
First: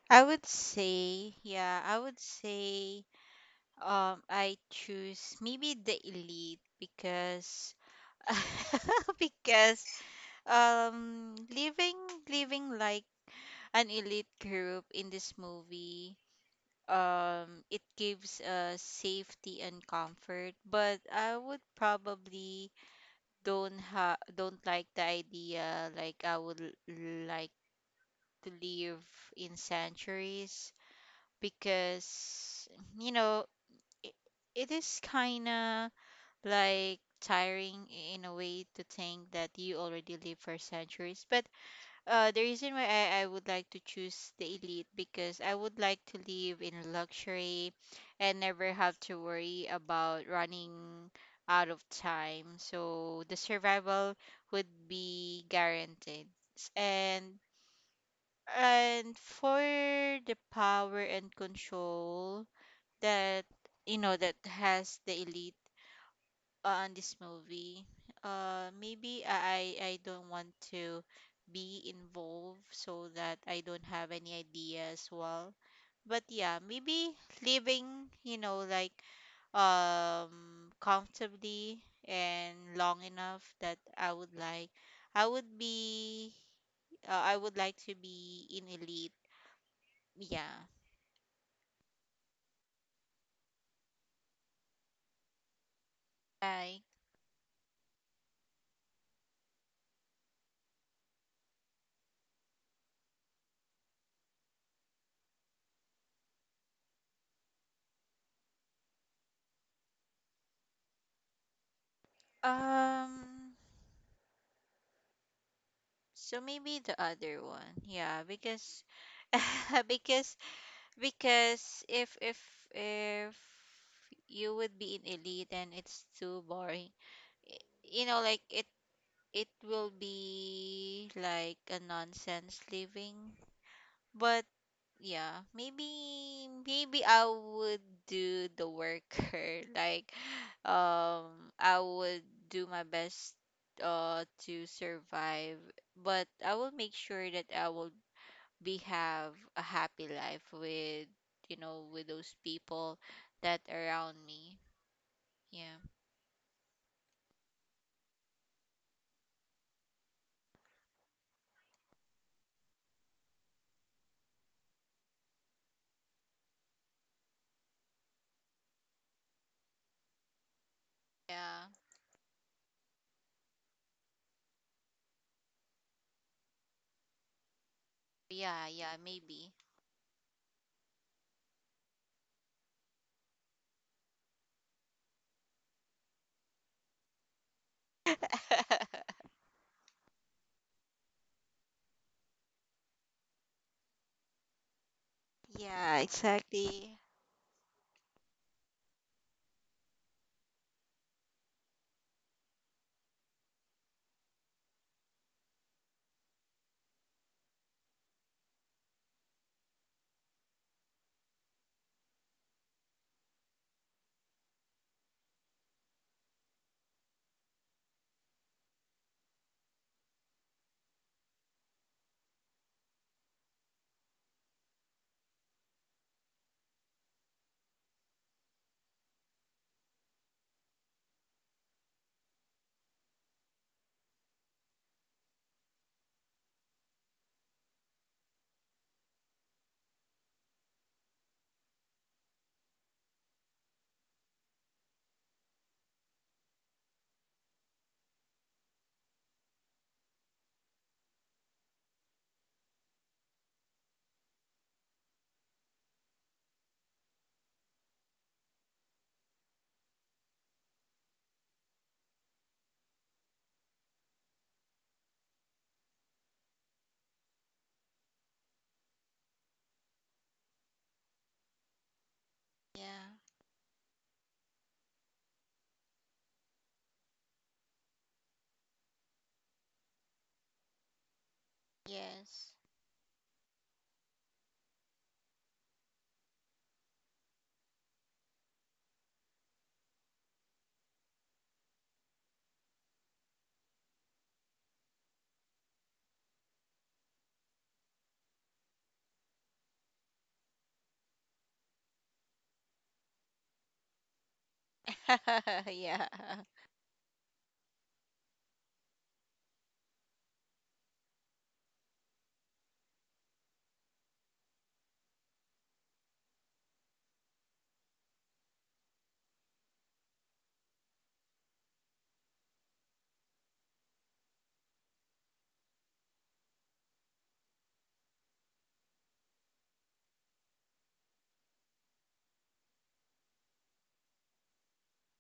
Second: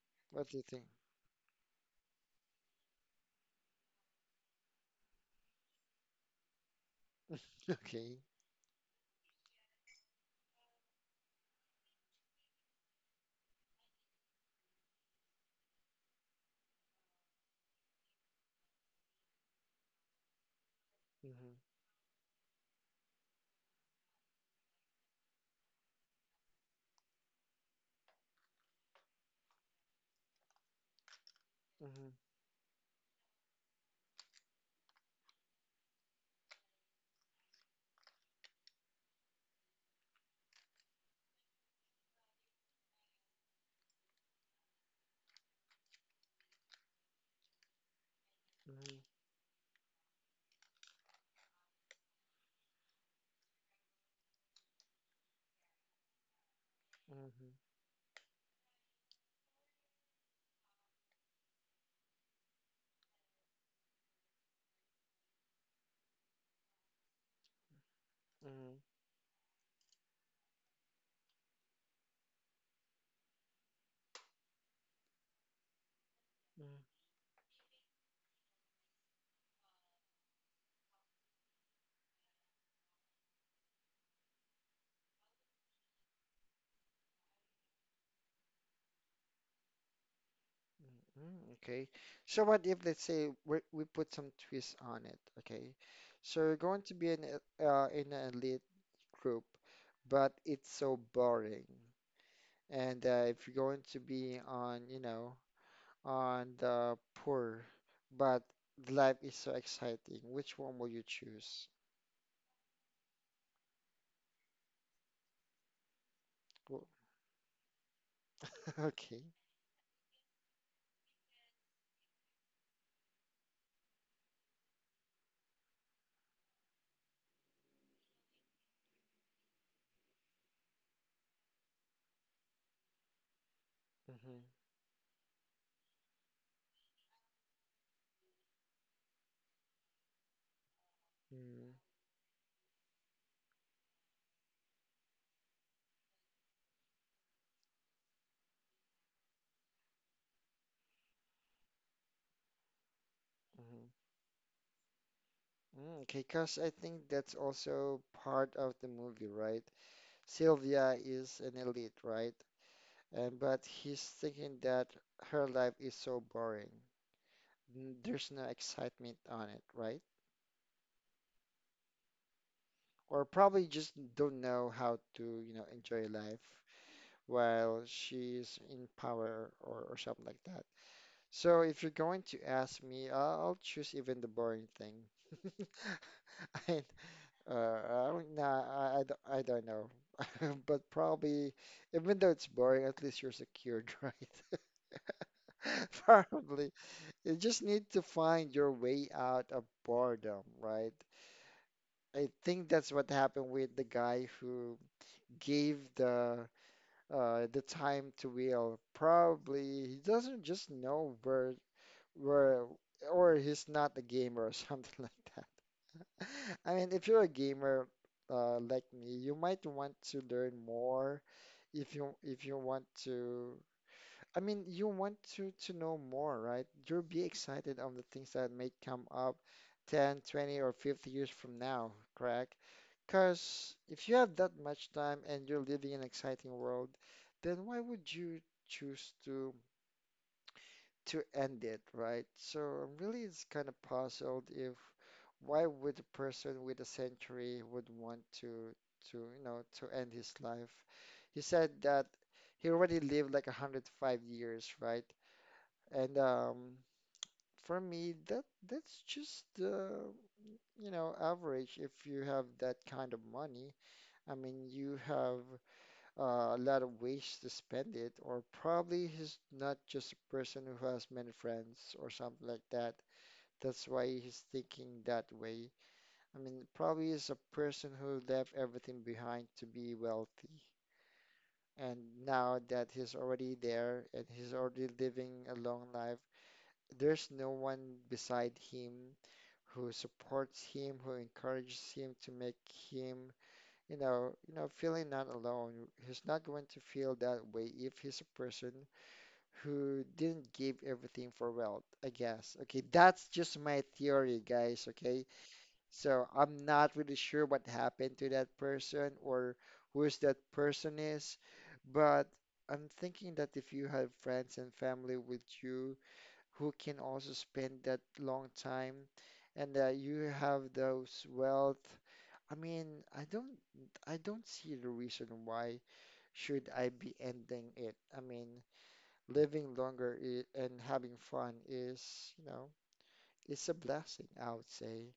S1: What do you think?
S2: yeah, I would say I choose maybe the elite, because
S1: Okay.
S2: because um living living like an elite group in this movie, it gives safety and comfort. But I
S1: Mm-hmm.
S2: would probably don't like the idea. Like I would like to live in sanctuaries
S1: Hmm.
S2: because, you know, it, it is kind of like tiring in a way to think that you already live for centuries. But the reason why I would like to choose the elite because I would like to live in luxury and never have
S1: Hmm.
S2: to worry about running out of time. So the survival would be guaranteed. S- And
S1: Hmm.
S2: and for the power and control that, you know, that has the elite on this movie. Maybe I don't want to be involved so that I don't have any idea as well. But yeah,
S1: Hmm.
S2: maybe living, you know, like comfortably and long enough, that I would be I would like to be in elite. Yeah.
S1: Hmm. Okay. So what if let's say we put some twist on it? Okay. So you're going
S2: Like
S1: to be in a- in an elite group, but it's so boring. And if you're going to be on, you know, on the poor, but life is so exciting. Which one will you choose?
S2: um so maybe
S1: Well,
S2: the other one. Yeah, because
S1: okay.
S2: because Because if you would be in elite, then it's too boring. y- you know, like it will be like a nonsense living.
S1: Mm-hmm.
S2: But yeah, maybe I would do the worker. Like
S1: Mm.
S2: I would do my best to survive, but I will make sure that I will we have a happy life with with those people that
S1: Mhm.
S2: around me. yeah
S1: Mm, okay, because I think that's also part of the movie, right? Sylvia is an elite, right? And but he's thinking that her life is so boring. N- There's no excitement on it, right?
S2: yeah
S1: Or probably just don't know how to, you know, enjoy life while she's
S2: yeah
S1: in
S2: yeah
S1: power
S2: maybe.
S1: or something like that. So if you're going to ask me, I'll choose even the boring thing. I, uh, I don't know. I don't know. But probably, even though it's boring, at least you're secured, right?
S2: Yeah,
S1: Probably.
S2: exactly.
S1: You just need to find your way out of boredom, right? I think that's what happened with the guy who gave the time to Will. Probably he doesn't just know where or he's not a gamer or something like that. I mean, if you're a gamer like me, you might want to learn more if you want to. I mean, you want to know more, right? You'll be excited on the things that may come up 10, 20, or 50 years from now, correct? Because if you have that much time and you're living in an exciting world, then why would you choose to end it, right? So I'm really is kind of puzzled if why would a person with a century would want to you know to end his life? He said that he already lived like 105 years, right? And for me, that that's just you know, average if you have that kind of money. I mean, you have a lot of ways to spend it, or probably he's not just a person who has many friends or something like that.
S2: yeah
S1: That's why he's thinking that way. I mean, probably he's a person who left everything behind to be wealthy. And
S2: yes.
S1: now that he's already there and he's already living a long life, there's no one beside him who supports him, who encourages him to make him feeling not alone. He's not going to feel that way if he's a person who didn't give everything for wealth, I guess. Okay, that's just my theory, guys. Okay,
S2: Yeah.
S1: so I'm not really sure what happened to that person or who's that person is, but I'm thinking that if you have friends and family with you who can also spend that long time and that you have those wealth, I mean, I don't see the reason why should I be ending it. I mean, living longer I and having fun is, you know, it's a blessing, I would say.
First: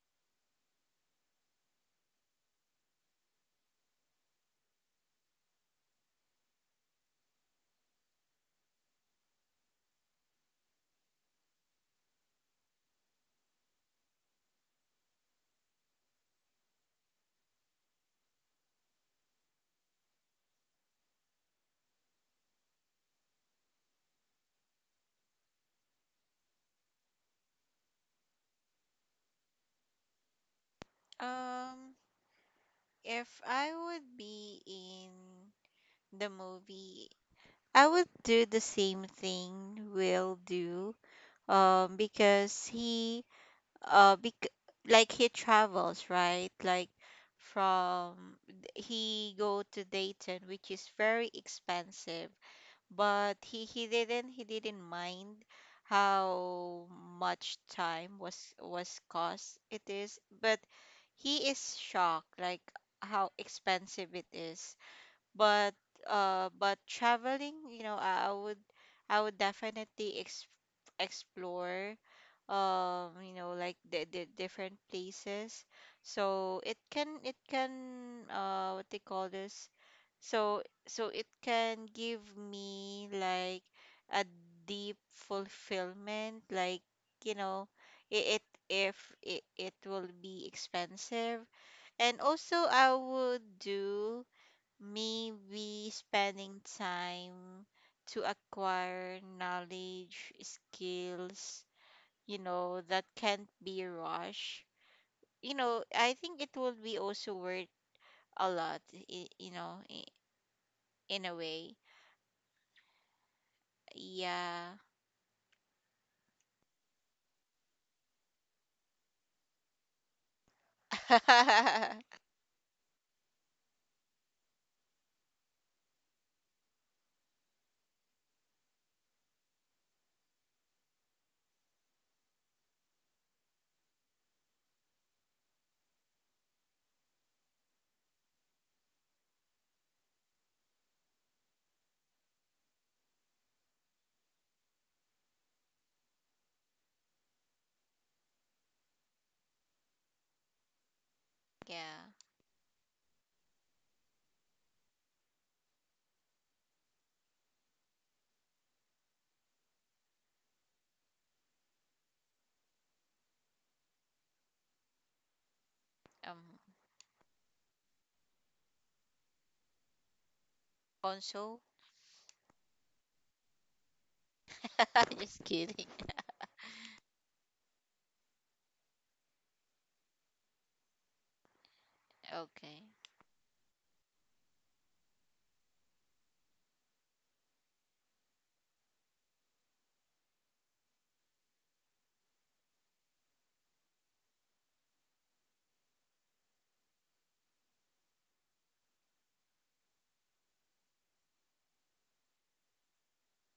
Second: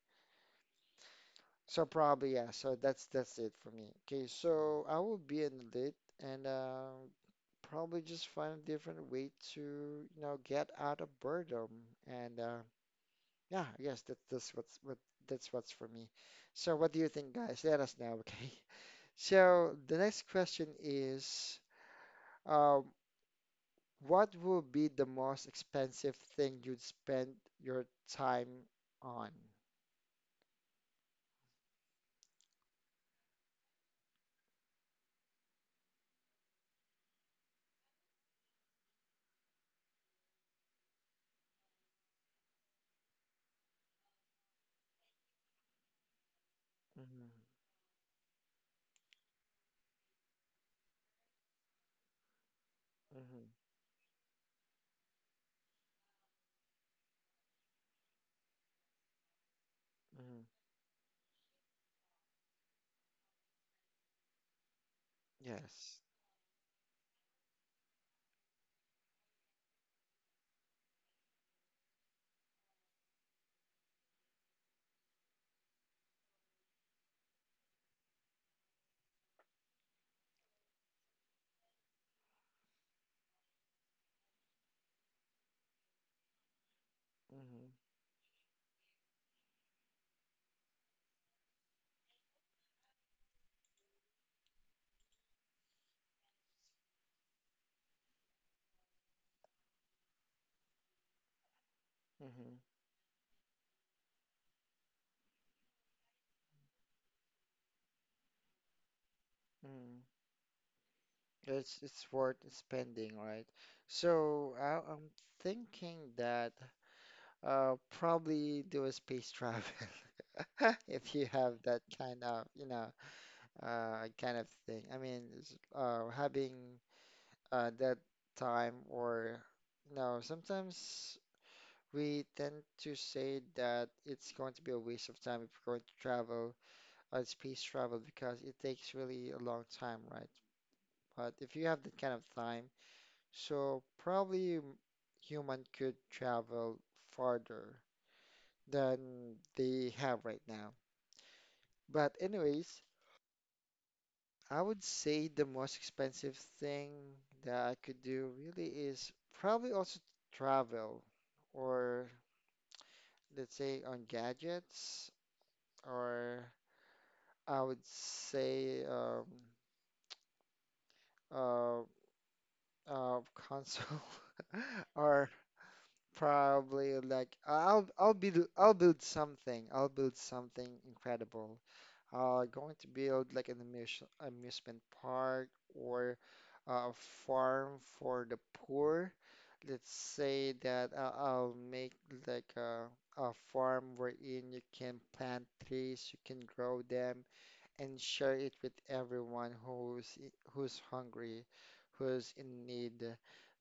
S1: So probably yeah, so that's it for me. Okay, so I will be in lit and probably just find a different way to, you know, get out of boredom. And yeah, I guess that that's what's for me. So what do you think, guys? Let us know, okay? So the next question is, um, what would be the most expensive thing you'd spend your time on?
S2: Um, if I would be in the movie, I would do the same thing Will do. Because uh bec- like he travels, right? Like
S1: Mm-hmm.
S2: from he go to Dayton, which is very expensive, but
S1: Mm-hmm.
S2: he didn't mind how much time was cost it is,
S1: Mm-hmm.
S2: but he is shocked like how expensive it is. But
S1: Yes.
S2: traveling, I would definitely explore you know, like the different places, so it can what they call this, so it can give me like a deep fulfillment, like you
S1: Mm-hmm.
S2: know it, it if it, it will be expensive. And also I would do, maybe, spending time to acquire knowledge, skills, you
S1: Mm-hmm.
S2: know, that can't be rushed. You know, I think it would be also worth a lot, you know,
S1: Mm-hmm.
S2: in a
S1: It's
S2: way.
S1: it's worth spending, right? So I,
S2: Yeah.
S1: I'm thinking that probably do a space travel if you have that kind of you know kind of thing. I mean, it's, having that time or no, sometimes we tend to say that it's going to be a waste of time if we're going to travel on space travel because it takes really a long time, right? But if you have that kind of time, so probably m- human could travel farther than they have right now. But
S2: Yeah.
S1: anyways, I would say the most expensive thing that I could do really is probably also travel or let's say on gadgets or
S2: Um,
S1: I would say
S2: also,
S1: uh uh console or
S2: just kidding.
S1: probably like I'll build something incredible. Going to
S2: Okay.
S1: build like an amusement park or a farm for the poor, let's say that I'll make like a farm wherein you can plant trees, you can grow them, and share it with everyone who's who's hungry, who's in need,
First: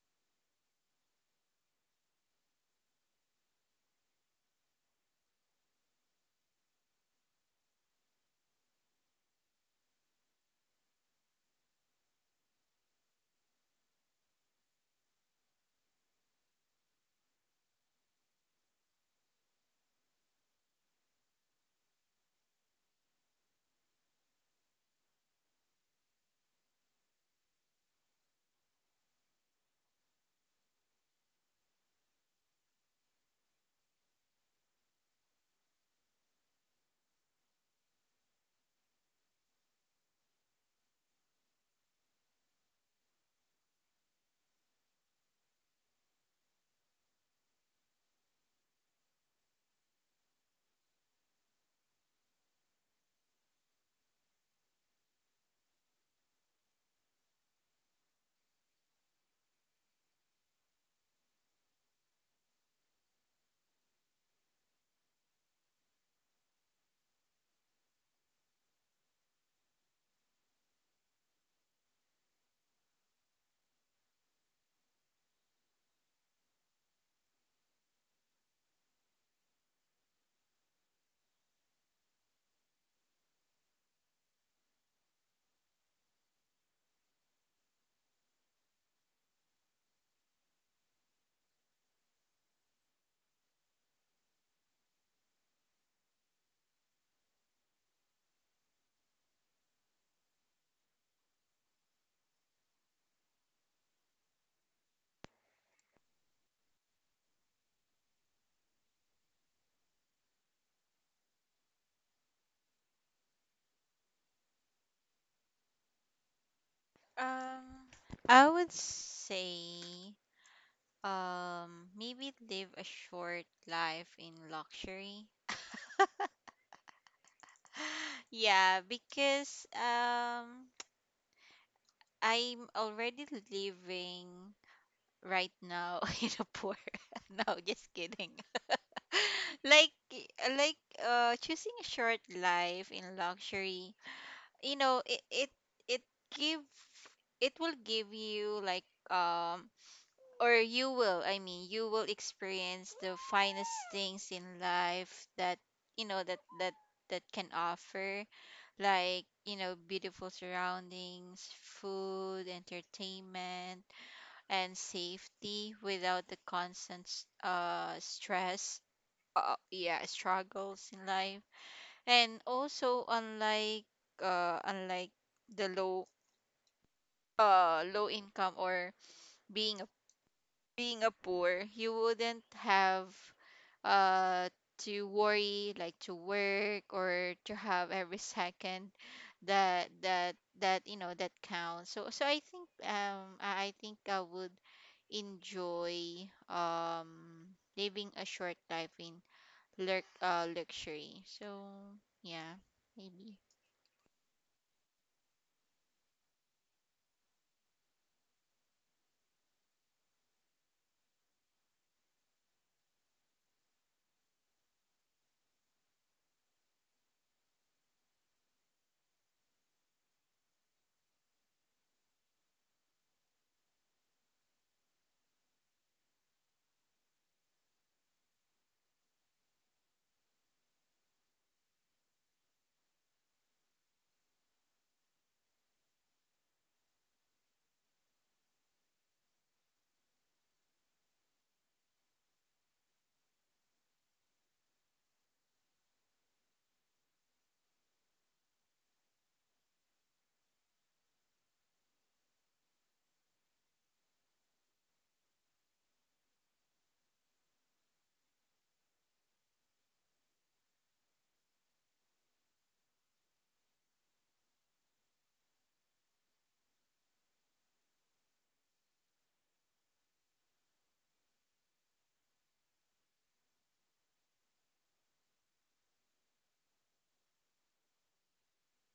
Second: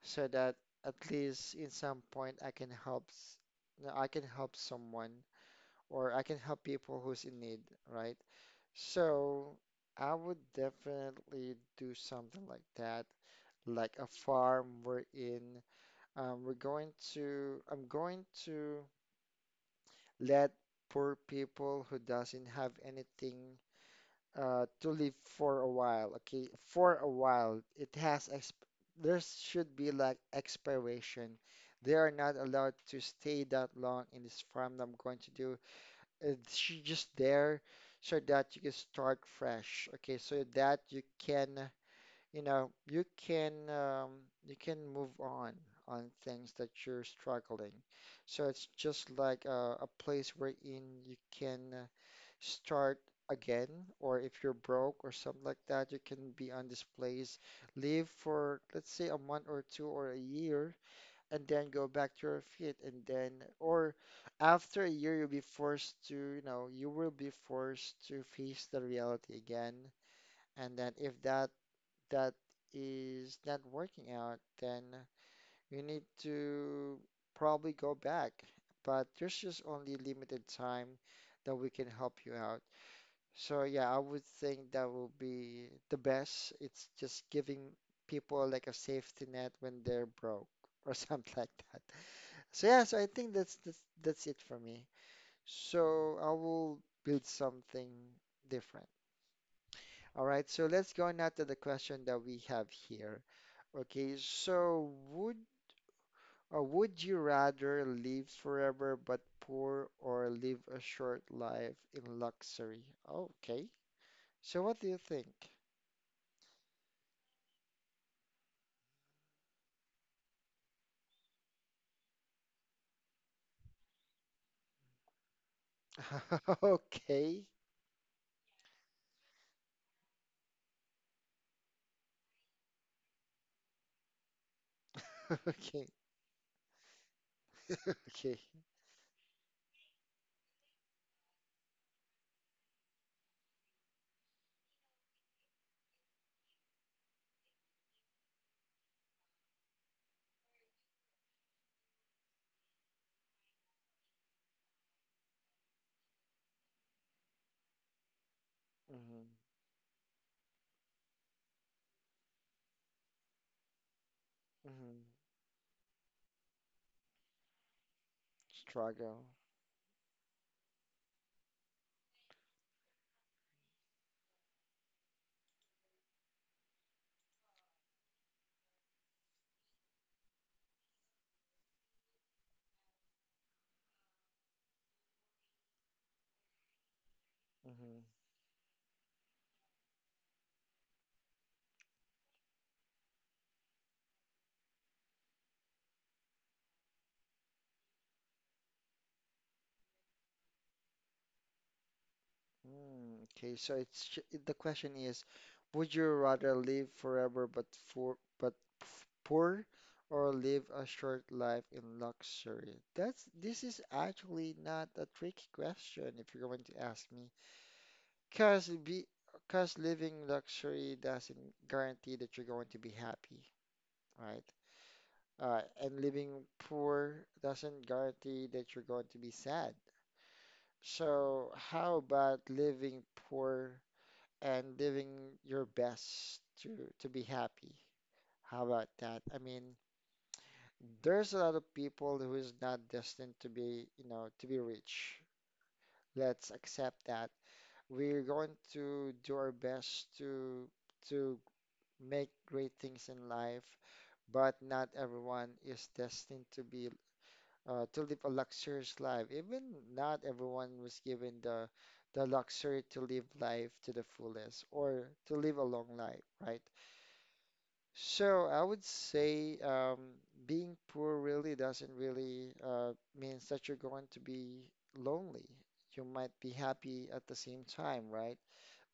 S1: so that at least in some point I can help, s- no, I can help someone or I can help people who's in need, right? So I would definitely do something like that, like a farm wherein we're going to, I'm going to let poor people who doesn't have anything to live for a while. Okay, for a while, it has exp there should be like expiration. They are not allowed to stay that long in this farm that I'm going to do. It's just there so that you can start fresh. Okay, so that you can you know, you can move on things that you're struggling. So it's just like a place wherein you can start again, or if you're broke or something like that, you can be on this place, live for let's say a month or two or a year, and then go back to your feet, and then or after a year you'll be forced to, you know, you will be forced to face the reality again. And then if that is not working out, then you need to probably go back. But there's just only limited time that we can help you out. So yeah, I would think that will be the best. It's just giving people like a safety net when they're broke or something like that. So yeah, so I think that's it for me. So I will build something different. All right, so let's go now to the question that we have here. Okay, so would or would you rather live forever but poor or live a short life in luxury? Okay. So what do you think?
S2: Um, I would say, maybe live a short life in luxury.
S1: Okay.
S2: Yeah, because I'm already living right
S1: Okay.
S2: now in a poor. No, just kidding.
S1: Okay.
S2: Like like choosing a short life in luxury. You know, it give it will give you like um or you will, I mean, you will experience the finest things in life that you know that that that can offer,
S1: Hmm.
S2: like you know, beautiful surroundings, food, entertainment, and
S1: Hmm.
S2: safety without the constant stress,
S1: Struggle.
S2: yeah, struggles in life. And also unlike the low low income, or being a poor, you wouldn't have uh to worry, like to work, or to have
S1: Hmm.
S2: every second that that that you know, that counts. So I think I think I would enjoy living a short life in lurk luxury. So yeah,
S1: Mm,
S2: maybe.
S1: okay, so it's sh- the question is, would you rather live forever but poor, or live a short life in luxury? That's this is actually not a tricky question if you're going to ask me, cause be cause living luxury doesn't guarantee that you're going to be happy, right? And living poor doesn't guarantee that you're going to be sad. So how about living poor? And living your best to be happy. How about that? I mean, there's a lot of people who is not destined to be, you know, to be rich. Let's accept that. We're going to do our best to make great things in life, but not everyone is destined to be to live a luxurious life. Even not everyone was given the luxury to live life to the fullest or to live a long life, right? So I would say being poor really doesn't really means that you're going to be lonely. You might be happy at the same time, right?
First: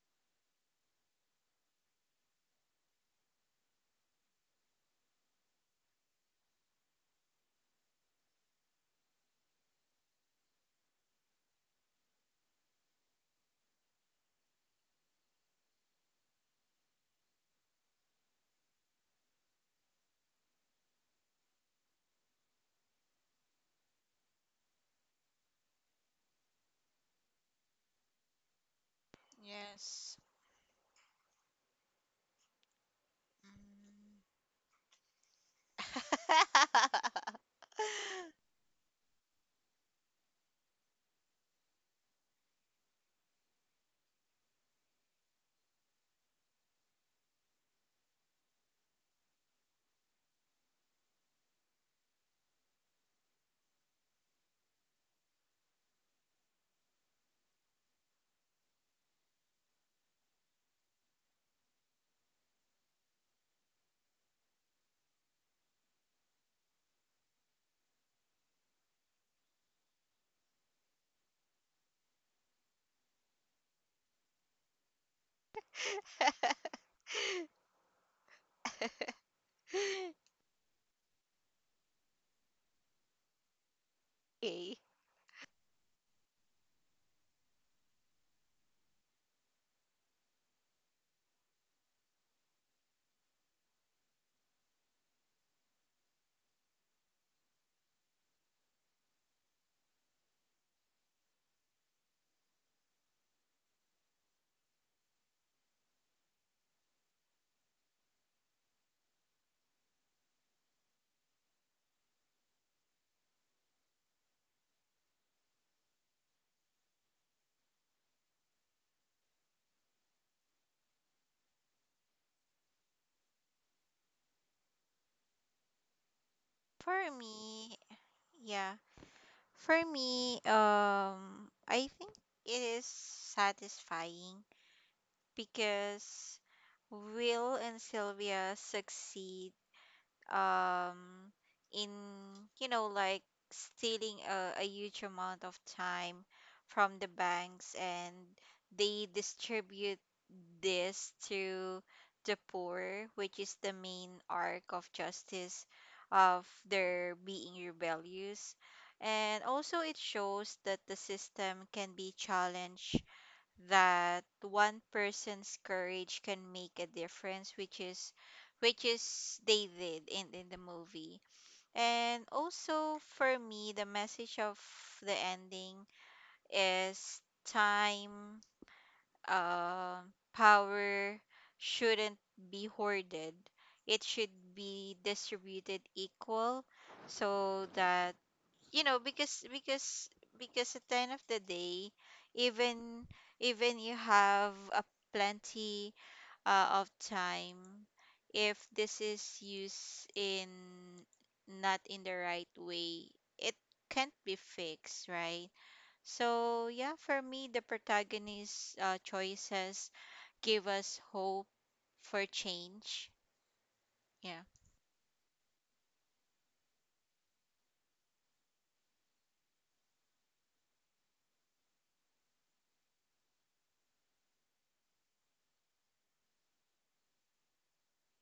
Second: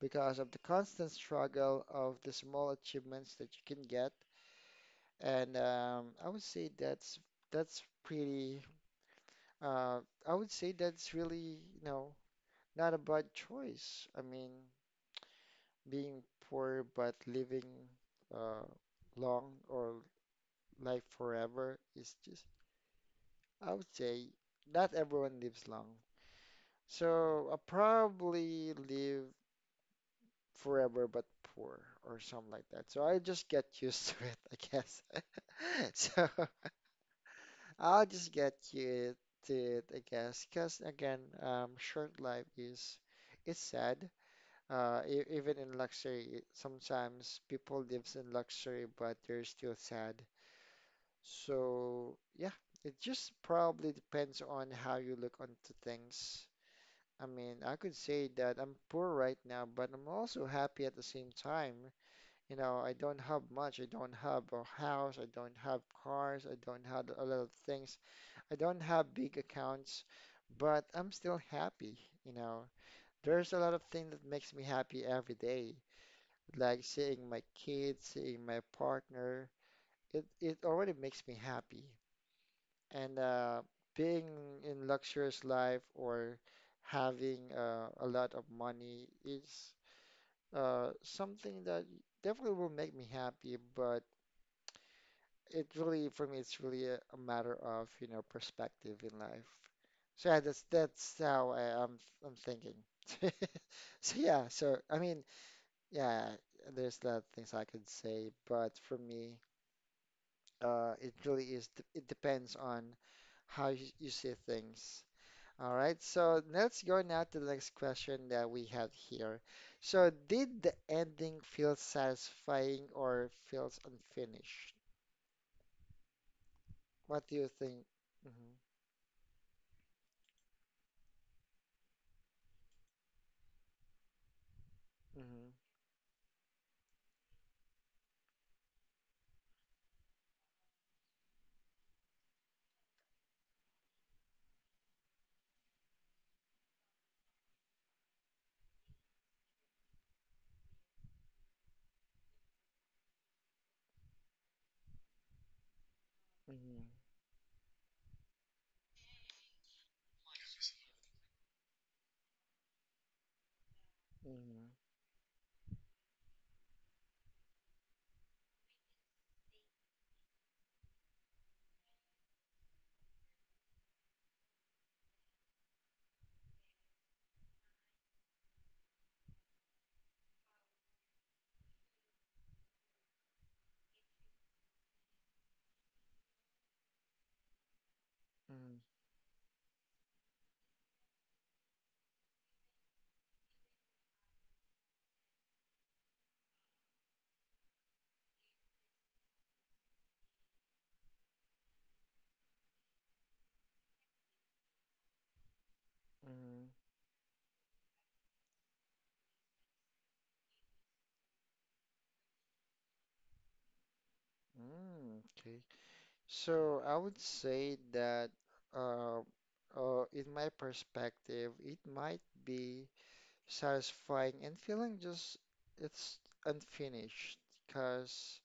S1: Because of the constant struggle of the small achievements that you can get. And I would say that's pretty. Uh, I would say that's really, you know, not a bad choice. I mean, being poor but living uh, long or like forever is just, I would say, not everyone lives long. So I'll probably live
S2: Yes.
S1: forever but poor or something like that. So I just get used to
S2: Mm.
S1: it, I guess. So I'll just get used to it, I guess. Because again, short life is it's sad. Even in luxury, it- sometimes people lives in luxury, but they're still sad. So yeah, it just probably depends on how you look onto things. I mean, I could say that I'm poor right now, but I'm also happy at the same time. You know, I don't have much. I don't have a house. I don't have cars. I don't have a lot of things. I don't have big accounts, but I'm still happy. You know, there's a lot of things that makes me happy every day, like seeing my kids, seeing my partner. It already makes me happy. And being
S2: Okay.
S1: in luxurious life or having a lot of money is something that definitely will make me happy, but it really, for me, it's really a matter of, you know, perspective in life. So yeah, that's how I'm I'm thinking. So yeah, so I mean, yeah, there's a lot of things I could say, but for me, it really is, it depends on how you see things. All right, so let's go now to the next question that we have here. So, did the ending feel satisfying or feels unfinished?
S2: For
S1: What do you
S2: me,
S1: think? Mm-hmm,
S2: yeah. For me, I think it is satisfying
S1: mm-hmm,
S2: because Will and Sylvia succeed um in you know like stealing a huge amount of time from the banks, and they distribute this to the poor, which is the main arc of justice of
S1: mm-hmm,
S2: their being rebellious. And also, it shows that the system can be challenged, that
S1: mm-hmm,
S2: one person's courage can make a difference, which is they did in the movie. And also for me, the message of the ending is time, power shouldn't be hoarded. It should be distributed equal so that you know, because at the end of the day, even even you have a plenty of time, if this is used in not in the right way, it can't be fixed, right?
S1: mm-hmm, mm-hmm.
S2: So yeah, for me, the protagonist's choices give us hope for change. Yeah.
S1: Mm, okay. So, I would say that, uh, in my perspective, it might be satisfying and feeling just it's unfinished because.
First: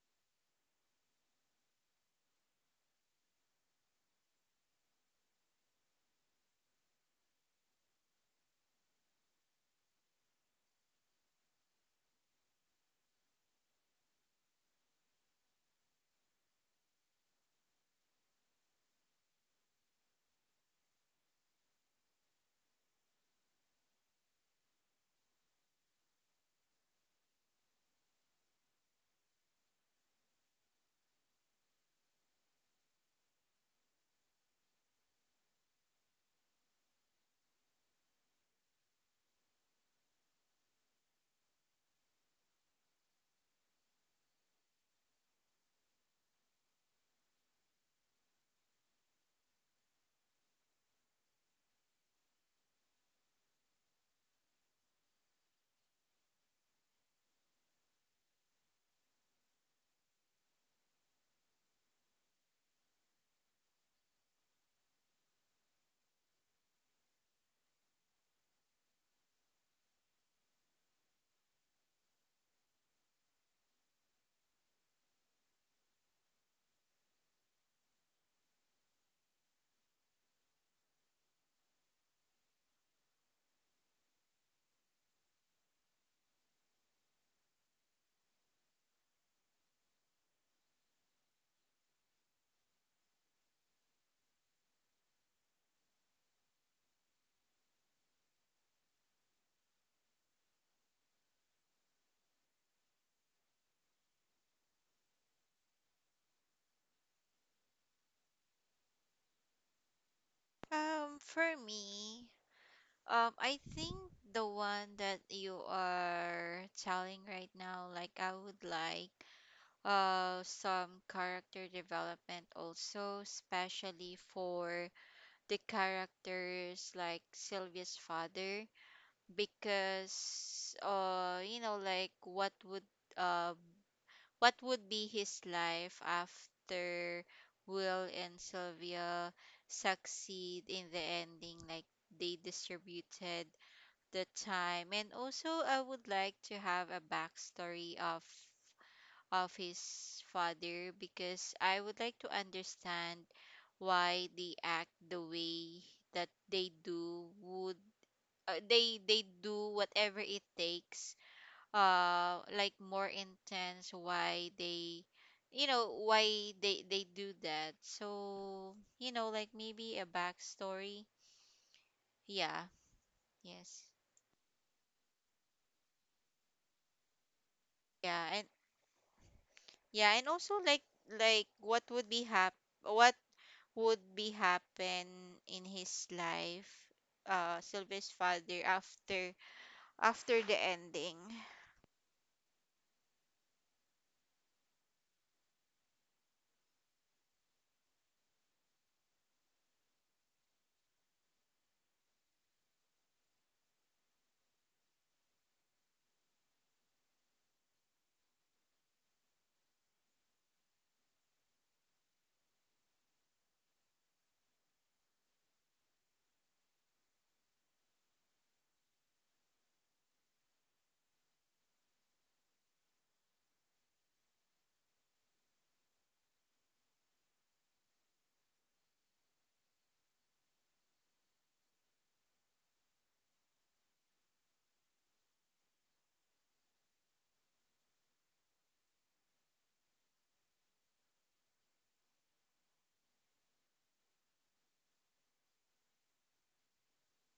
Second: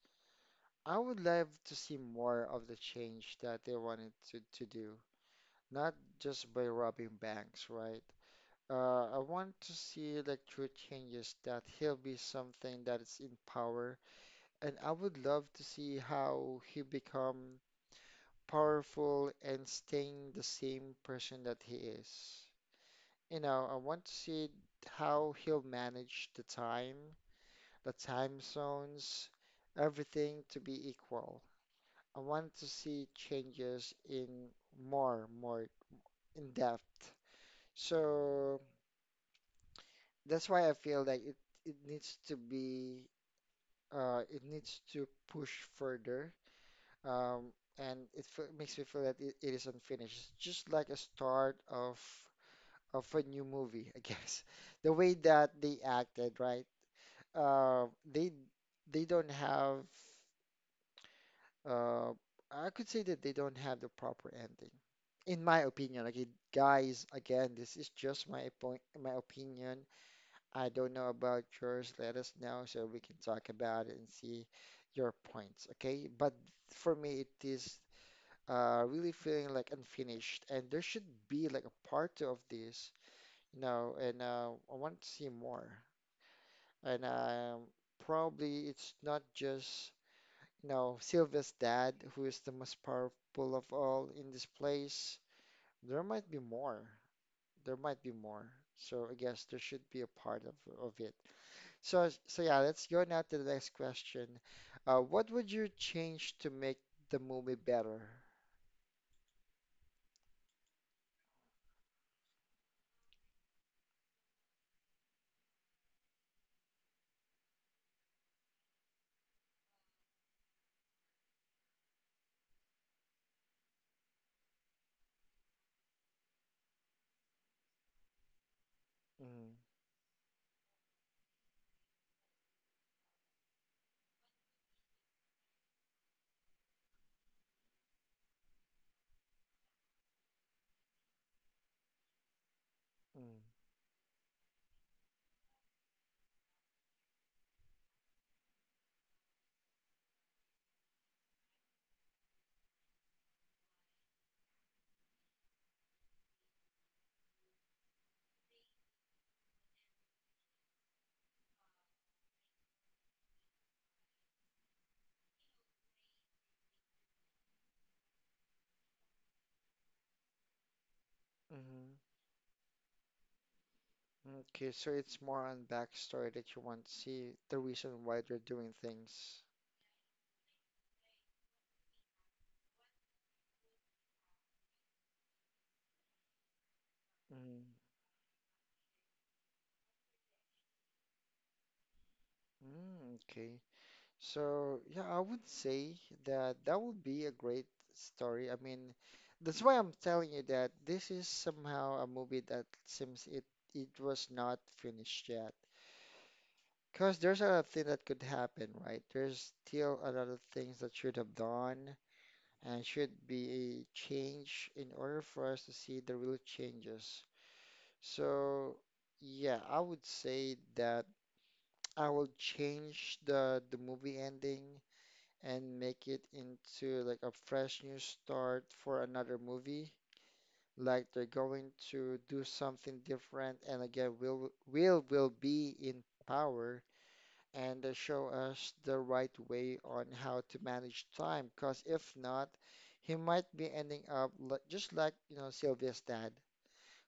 S1: I would love to see more of the change that they wanted to do, not just by robbing banks, right? I want to see like true changes that he'll be something that is in power, and I would love to see how he become powerful and staying the same person that he is. You know, I want to see how he'll manage the time zones, everything to be equal. I want to see changes in more in depth. So that's why I feel like it needs to be it needs to push further. Um, and it makes me feel that it is unfinished. It's just like a start of a new movie, I guess. The way that they acted, right? Uh, they don't have uh, I could say that they don't have the proper ending. In my opinion, like guys, again, this is just my point, my opinion. I don't know about yours. Let us know so we can talk about it and see your points, okay? But for me, it is really feeling like unfinished, and there should be like a part two of this, you know. And I want to see more. And probably it's not just you know Sylvia's dad who is the most powerful of all in this place. There might be more. There might be more. So I guess there should be a part of it. So, so yeah, let's go now to the next question. What would you change to make the movie better?
S2: For me, I think the one that you are telling right now, like I would like some character development also, especially for the characters like Sylvia's father,
S1: Mm,
S2: because you know, like what would uh what would be his life after Will and Sylvia succeed in the ending, like they distributed
S1: mm,
S2: the time. And also, I would like to have a backstory of his father, because I would like to understand why they act the way that they do, would they do whatever it takes, like more intense, why they, you know, why they do that. So you know, like maybe a backstory.
S1: mm-hmm.
S2: Yeah. Yes.
S1: Okay, so it's more on backstory that you want to see the
S2: Yeah.
S1: reason
S2: And
S1: why they're doing things.
S2: also like like what would be happen in his life,
S1: Mm,
S2: Sylvia's father, after after the ending.
S1: mm, okay. So, yeah, I would say that that would be a great story. I mean, that's why I'm telling you that this is somehow a movie that seems it it was not finished yet. Because there's a lot of things that could happen, right? There's still a lot of things that should have done and should be changed in order for us to see the real changes. So, yeah, I would say that I will change the movie ending and make it into like a fresh new start for another movie. Like they're going to do something different, and again, Will will be in power, and they show us the right way on how to manage time. Because if not, he might be ending up li just like you know Sylvia's dad,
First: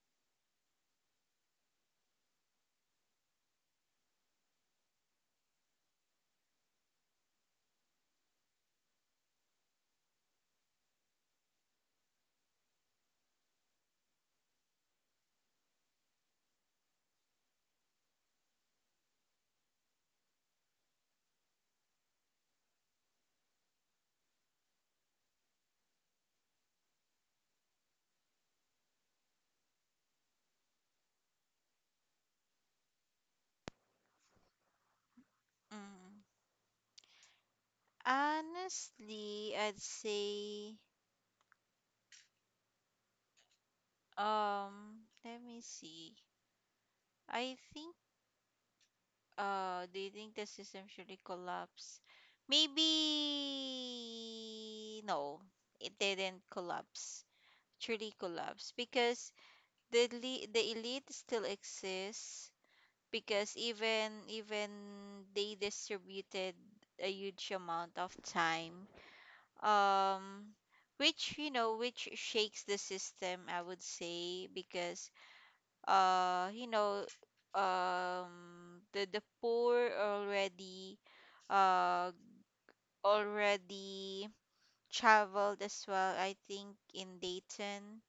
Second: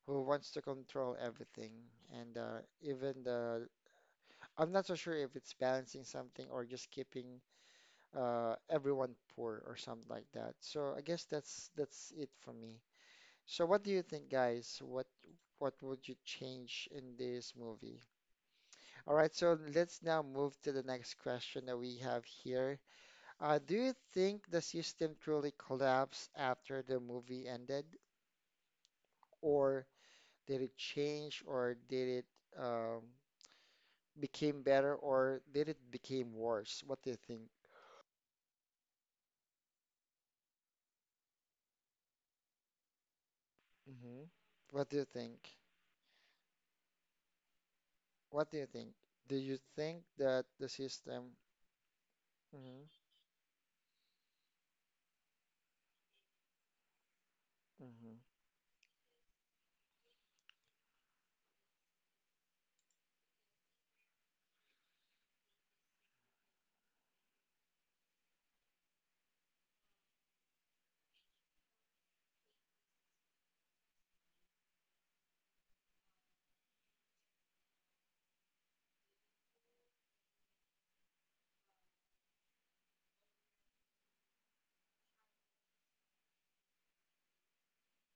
S1: who wants to control everything, and even the I'm not so sure if it's balancing something or just keeping everyone poor or something like that. So I guess that's it for me. So what do you think, guys? What would you change in this movie? All right, so let's now move to the next question that we have here. Do you think the system truly collapsed after the movie ended, or did it change, or did it um, became better, or did it
S2: Mm.
S1: became worse? What do you think?
S2: Honestly, I'd say,
S1: Hmm. What do you
S2: let
S1: think?
S2: me see. I think,
S1: What do you think? Do you
S2: uh,
S1: think
S2: do you think
S1: that
S2: the
S1: the
S2: system should
S1: system,
S2: collapse?
S1: hmm,
S2: Maybe no, it didn't collapse,
S1: hmm,
S2: truly collapse, because the elite still exists, because even they distributed a huge amount of time. Um, which you know, which shakes the system, I would say, because you know, the poor already uh already traveled as well, I think, in Dayton,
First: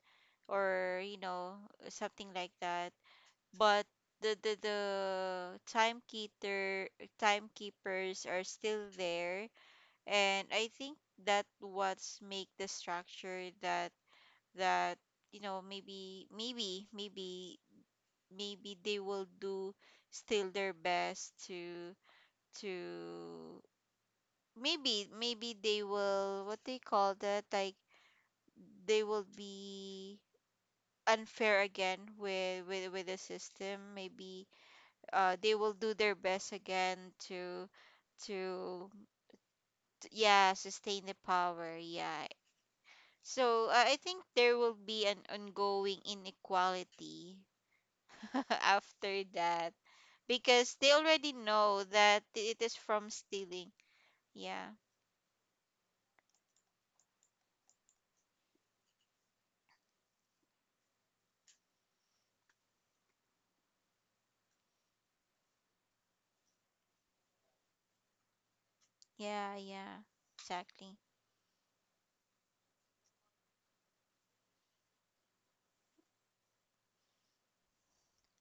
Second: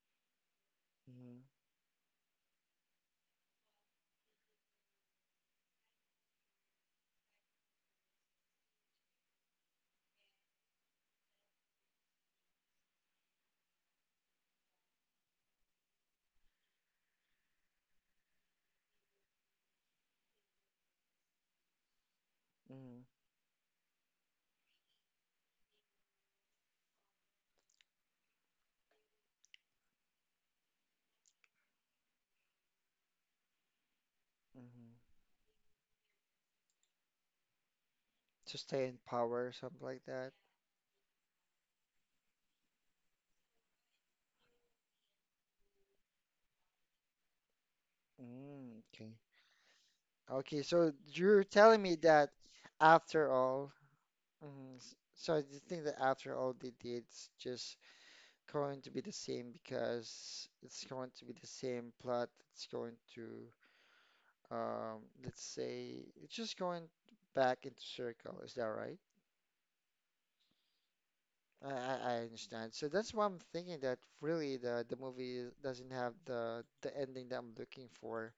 S2: or you
S1: hmm,
S2: know, something like that. But the timekeeper timekeepers are still there, and I think that what's make the structure, that that you know, maybe they will do still their best to,
S1: hmm,
S2: to maybe they will, what they call that, like they will be unfair again with the system maybe.
S1: hmm,
S2: They will do their best again to,
S1: to stay
S2: to
S1: in power, something like that?
S2: yeah, sustain the power. Yeah. So I think there will be an ongoing inequality
S1: Mm, okay.
S2: after that,
S1: Okay,
S2: because they
S1: so
S2: already
S1: you're telling
S2: know
S1: me
S2: that
S1: that
S2: it is from
S1: after
S2: stealing.
S1: all,
S2: Yeah,
S1: mhm, so do you think that after all they did, it's just going to be the same because it's going to be the same plot. It's going to, let's say, it's just going back into circle. Is that right?
S2: yeah, yeah, exactly.
S1: I understand. So that's why I'm thinking that really the movie doesn't have the ending that I'm looking for,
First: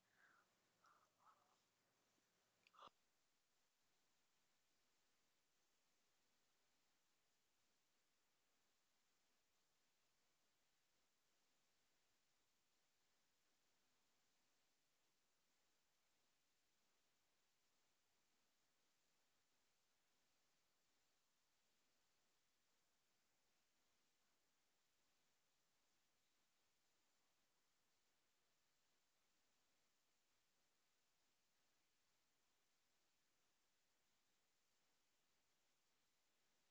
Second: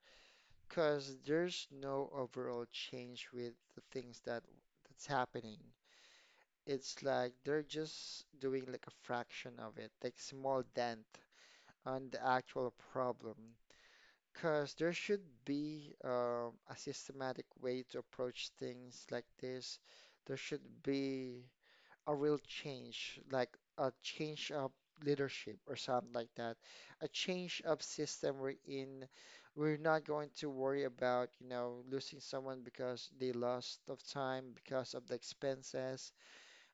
S1: because there's no overall change with the things that that's happening. It's like they're just doing like a fraction of it, like small dent on the actual problem. Because there should be a systematic way to approach things like this. There should be a real change, like a change of leadership or something like that, a change of system we're in. We're not going to worry about, you know, losing someone because they lost of time, because of the expenses,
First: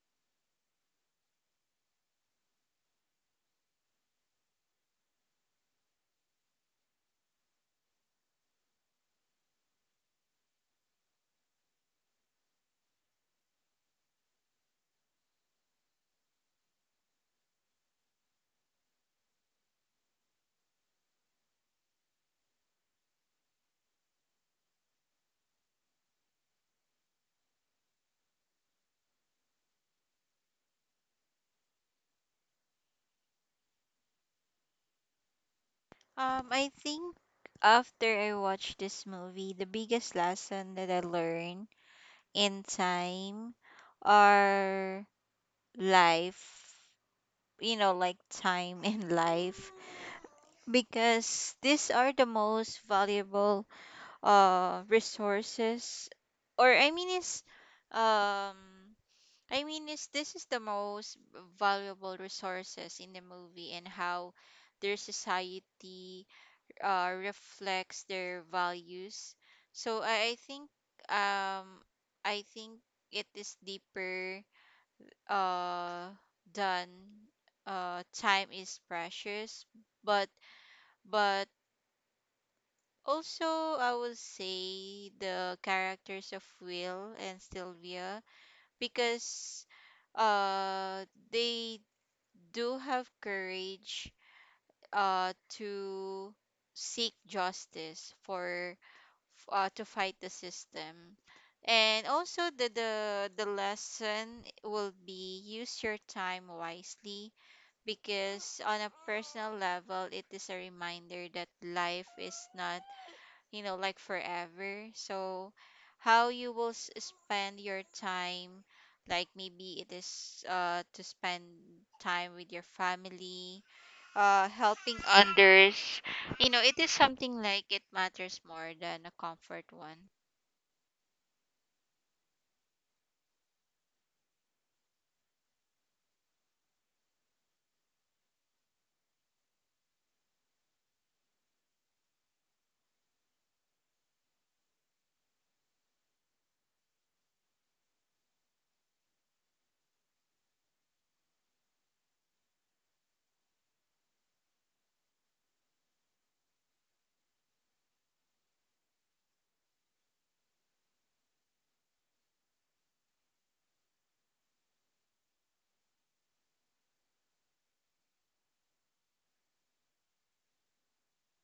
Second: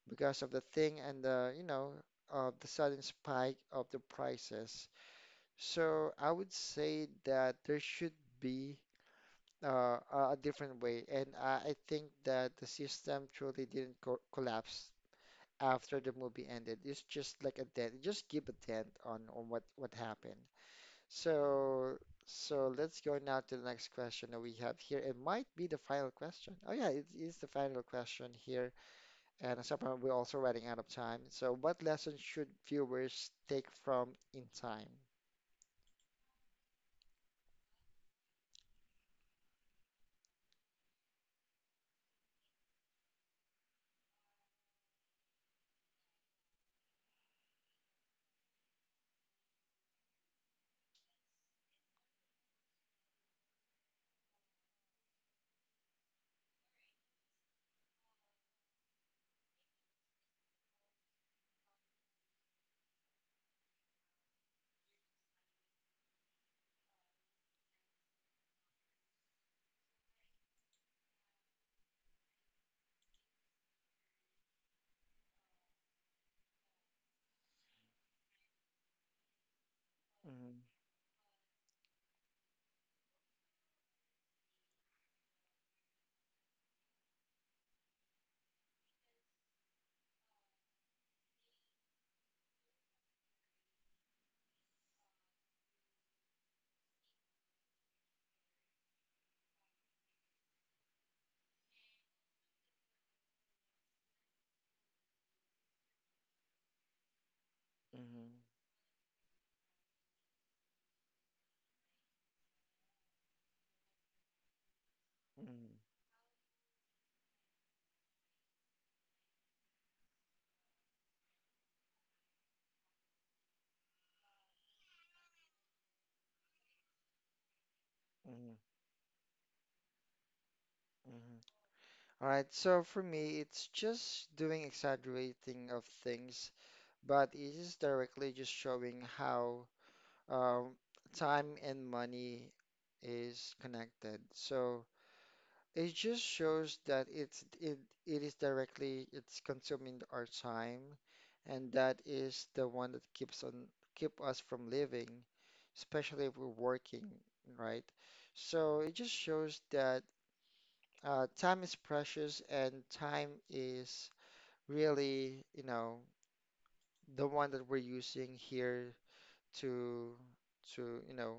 S1: because of the thing and the, you know, of the sudden spike of the prices. So I would say that there should be a different way, and I think that the system truly didn't co collapse after the movie ended. It's just like a dent. Just give a dent on what happened. So so let's go now to the next question that we have here. It might be the final question. Oh yeah, it is the final question here. And somehow we're also running out of time. So what lessons should viewers take from In Time?
S2: I think after I watched this movie, the biggest lesson that I learned in time, or life, you know, like time and life, because these are the most valuable resources, or I mean, is, um I mean, is, this is the most valuable resources in the movie, and how their society reflects their values. So I think um I think it is deeper uh than time is precious, but
S1: Mhm,
S2: but also I would say the characters of Will and Sylvia, because uh they do have courage to seek justice for, to fight the system. And also the, the lesson will be use your time wisely,
S1: mhm,
S2: because on a personal level it is a reminder that life is not, you know, like forever. So
S1: mhm,
S2: how you will spend your time, like maybe it is to spend time with your family, helping others, you know, it is something like it matters
S1: mhm,
S2: more than a comfort one.
S1: mhm. All right, so for me, it's just doing exaggerating of things, but it is directly just showing how um, time and money is connected. So it just shows that it's it it is directly it's consuming our time, and that is the one that keeps on keep us from living, especially if we're working, right? So it just shows that time is precious and time is really, you know, the one that we're using here to to you know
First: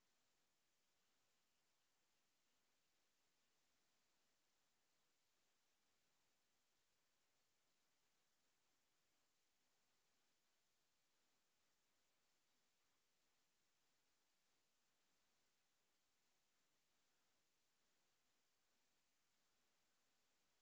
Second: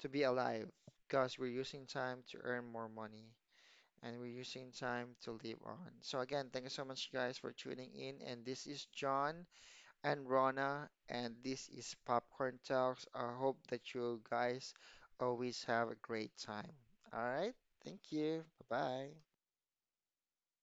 S1: to be alive because we're using time to earn more money and we're using time to live on. So again, thank you so much guys for tuning in and this is John and Rona and this is Popcorn Talks. I hope that you guys always have a great time. All right. Thank you. Bye-bye.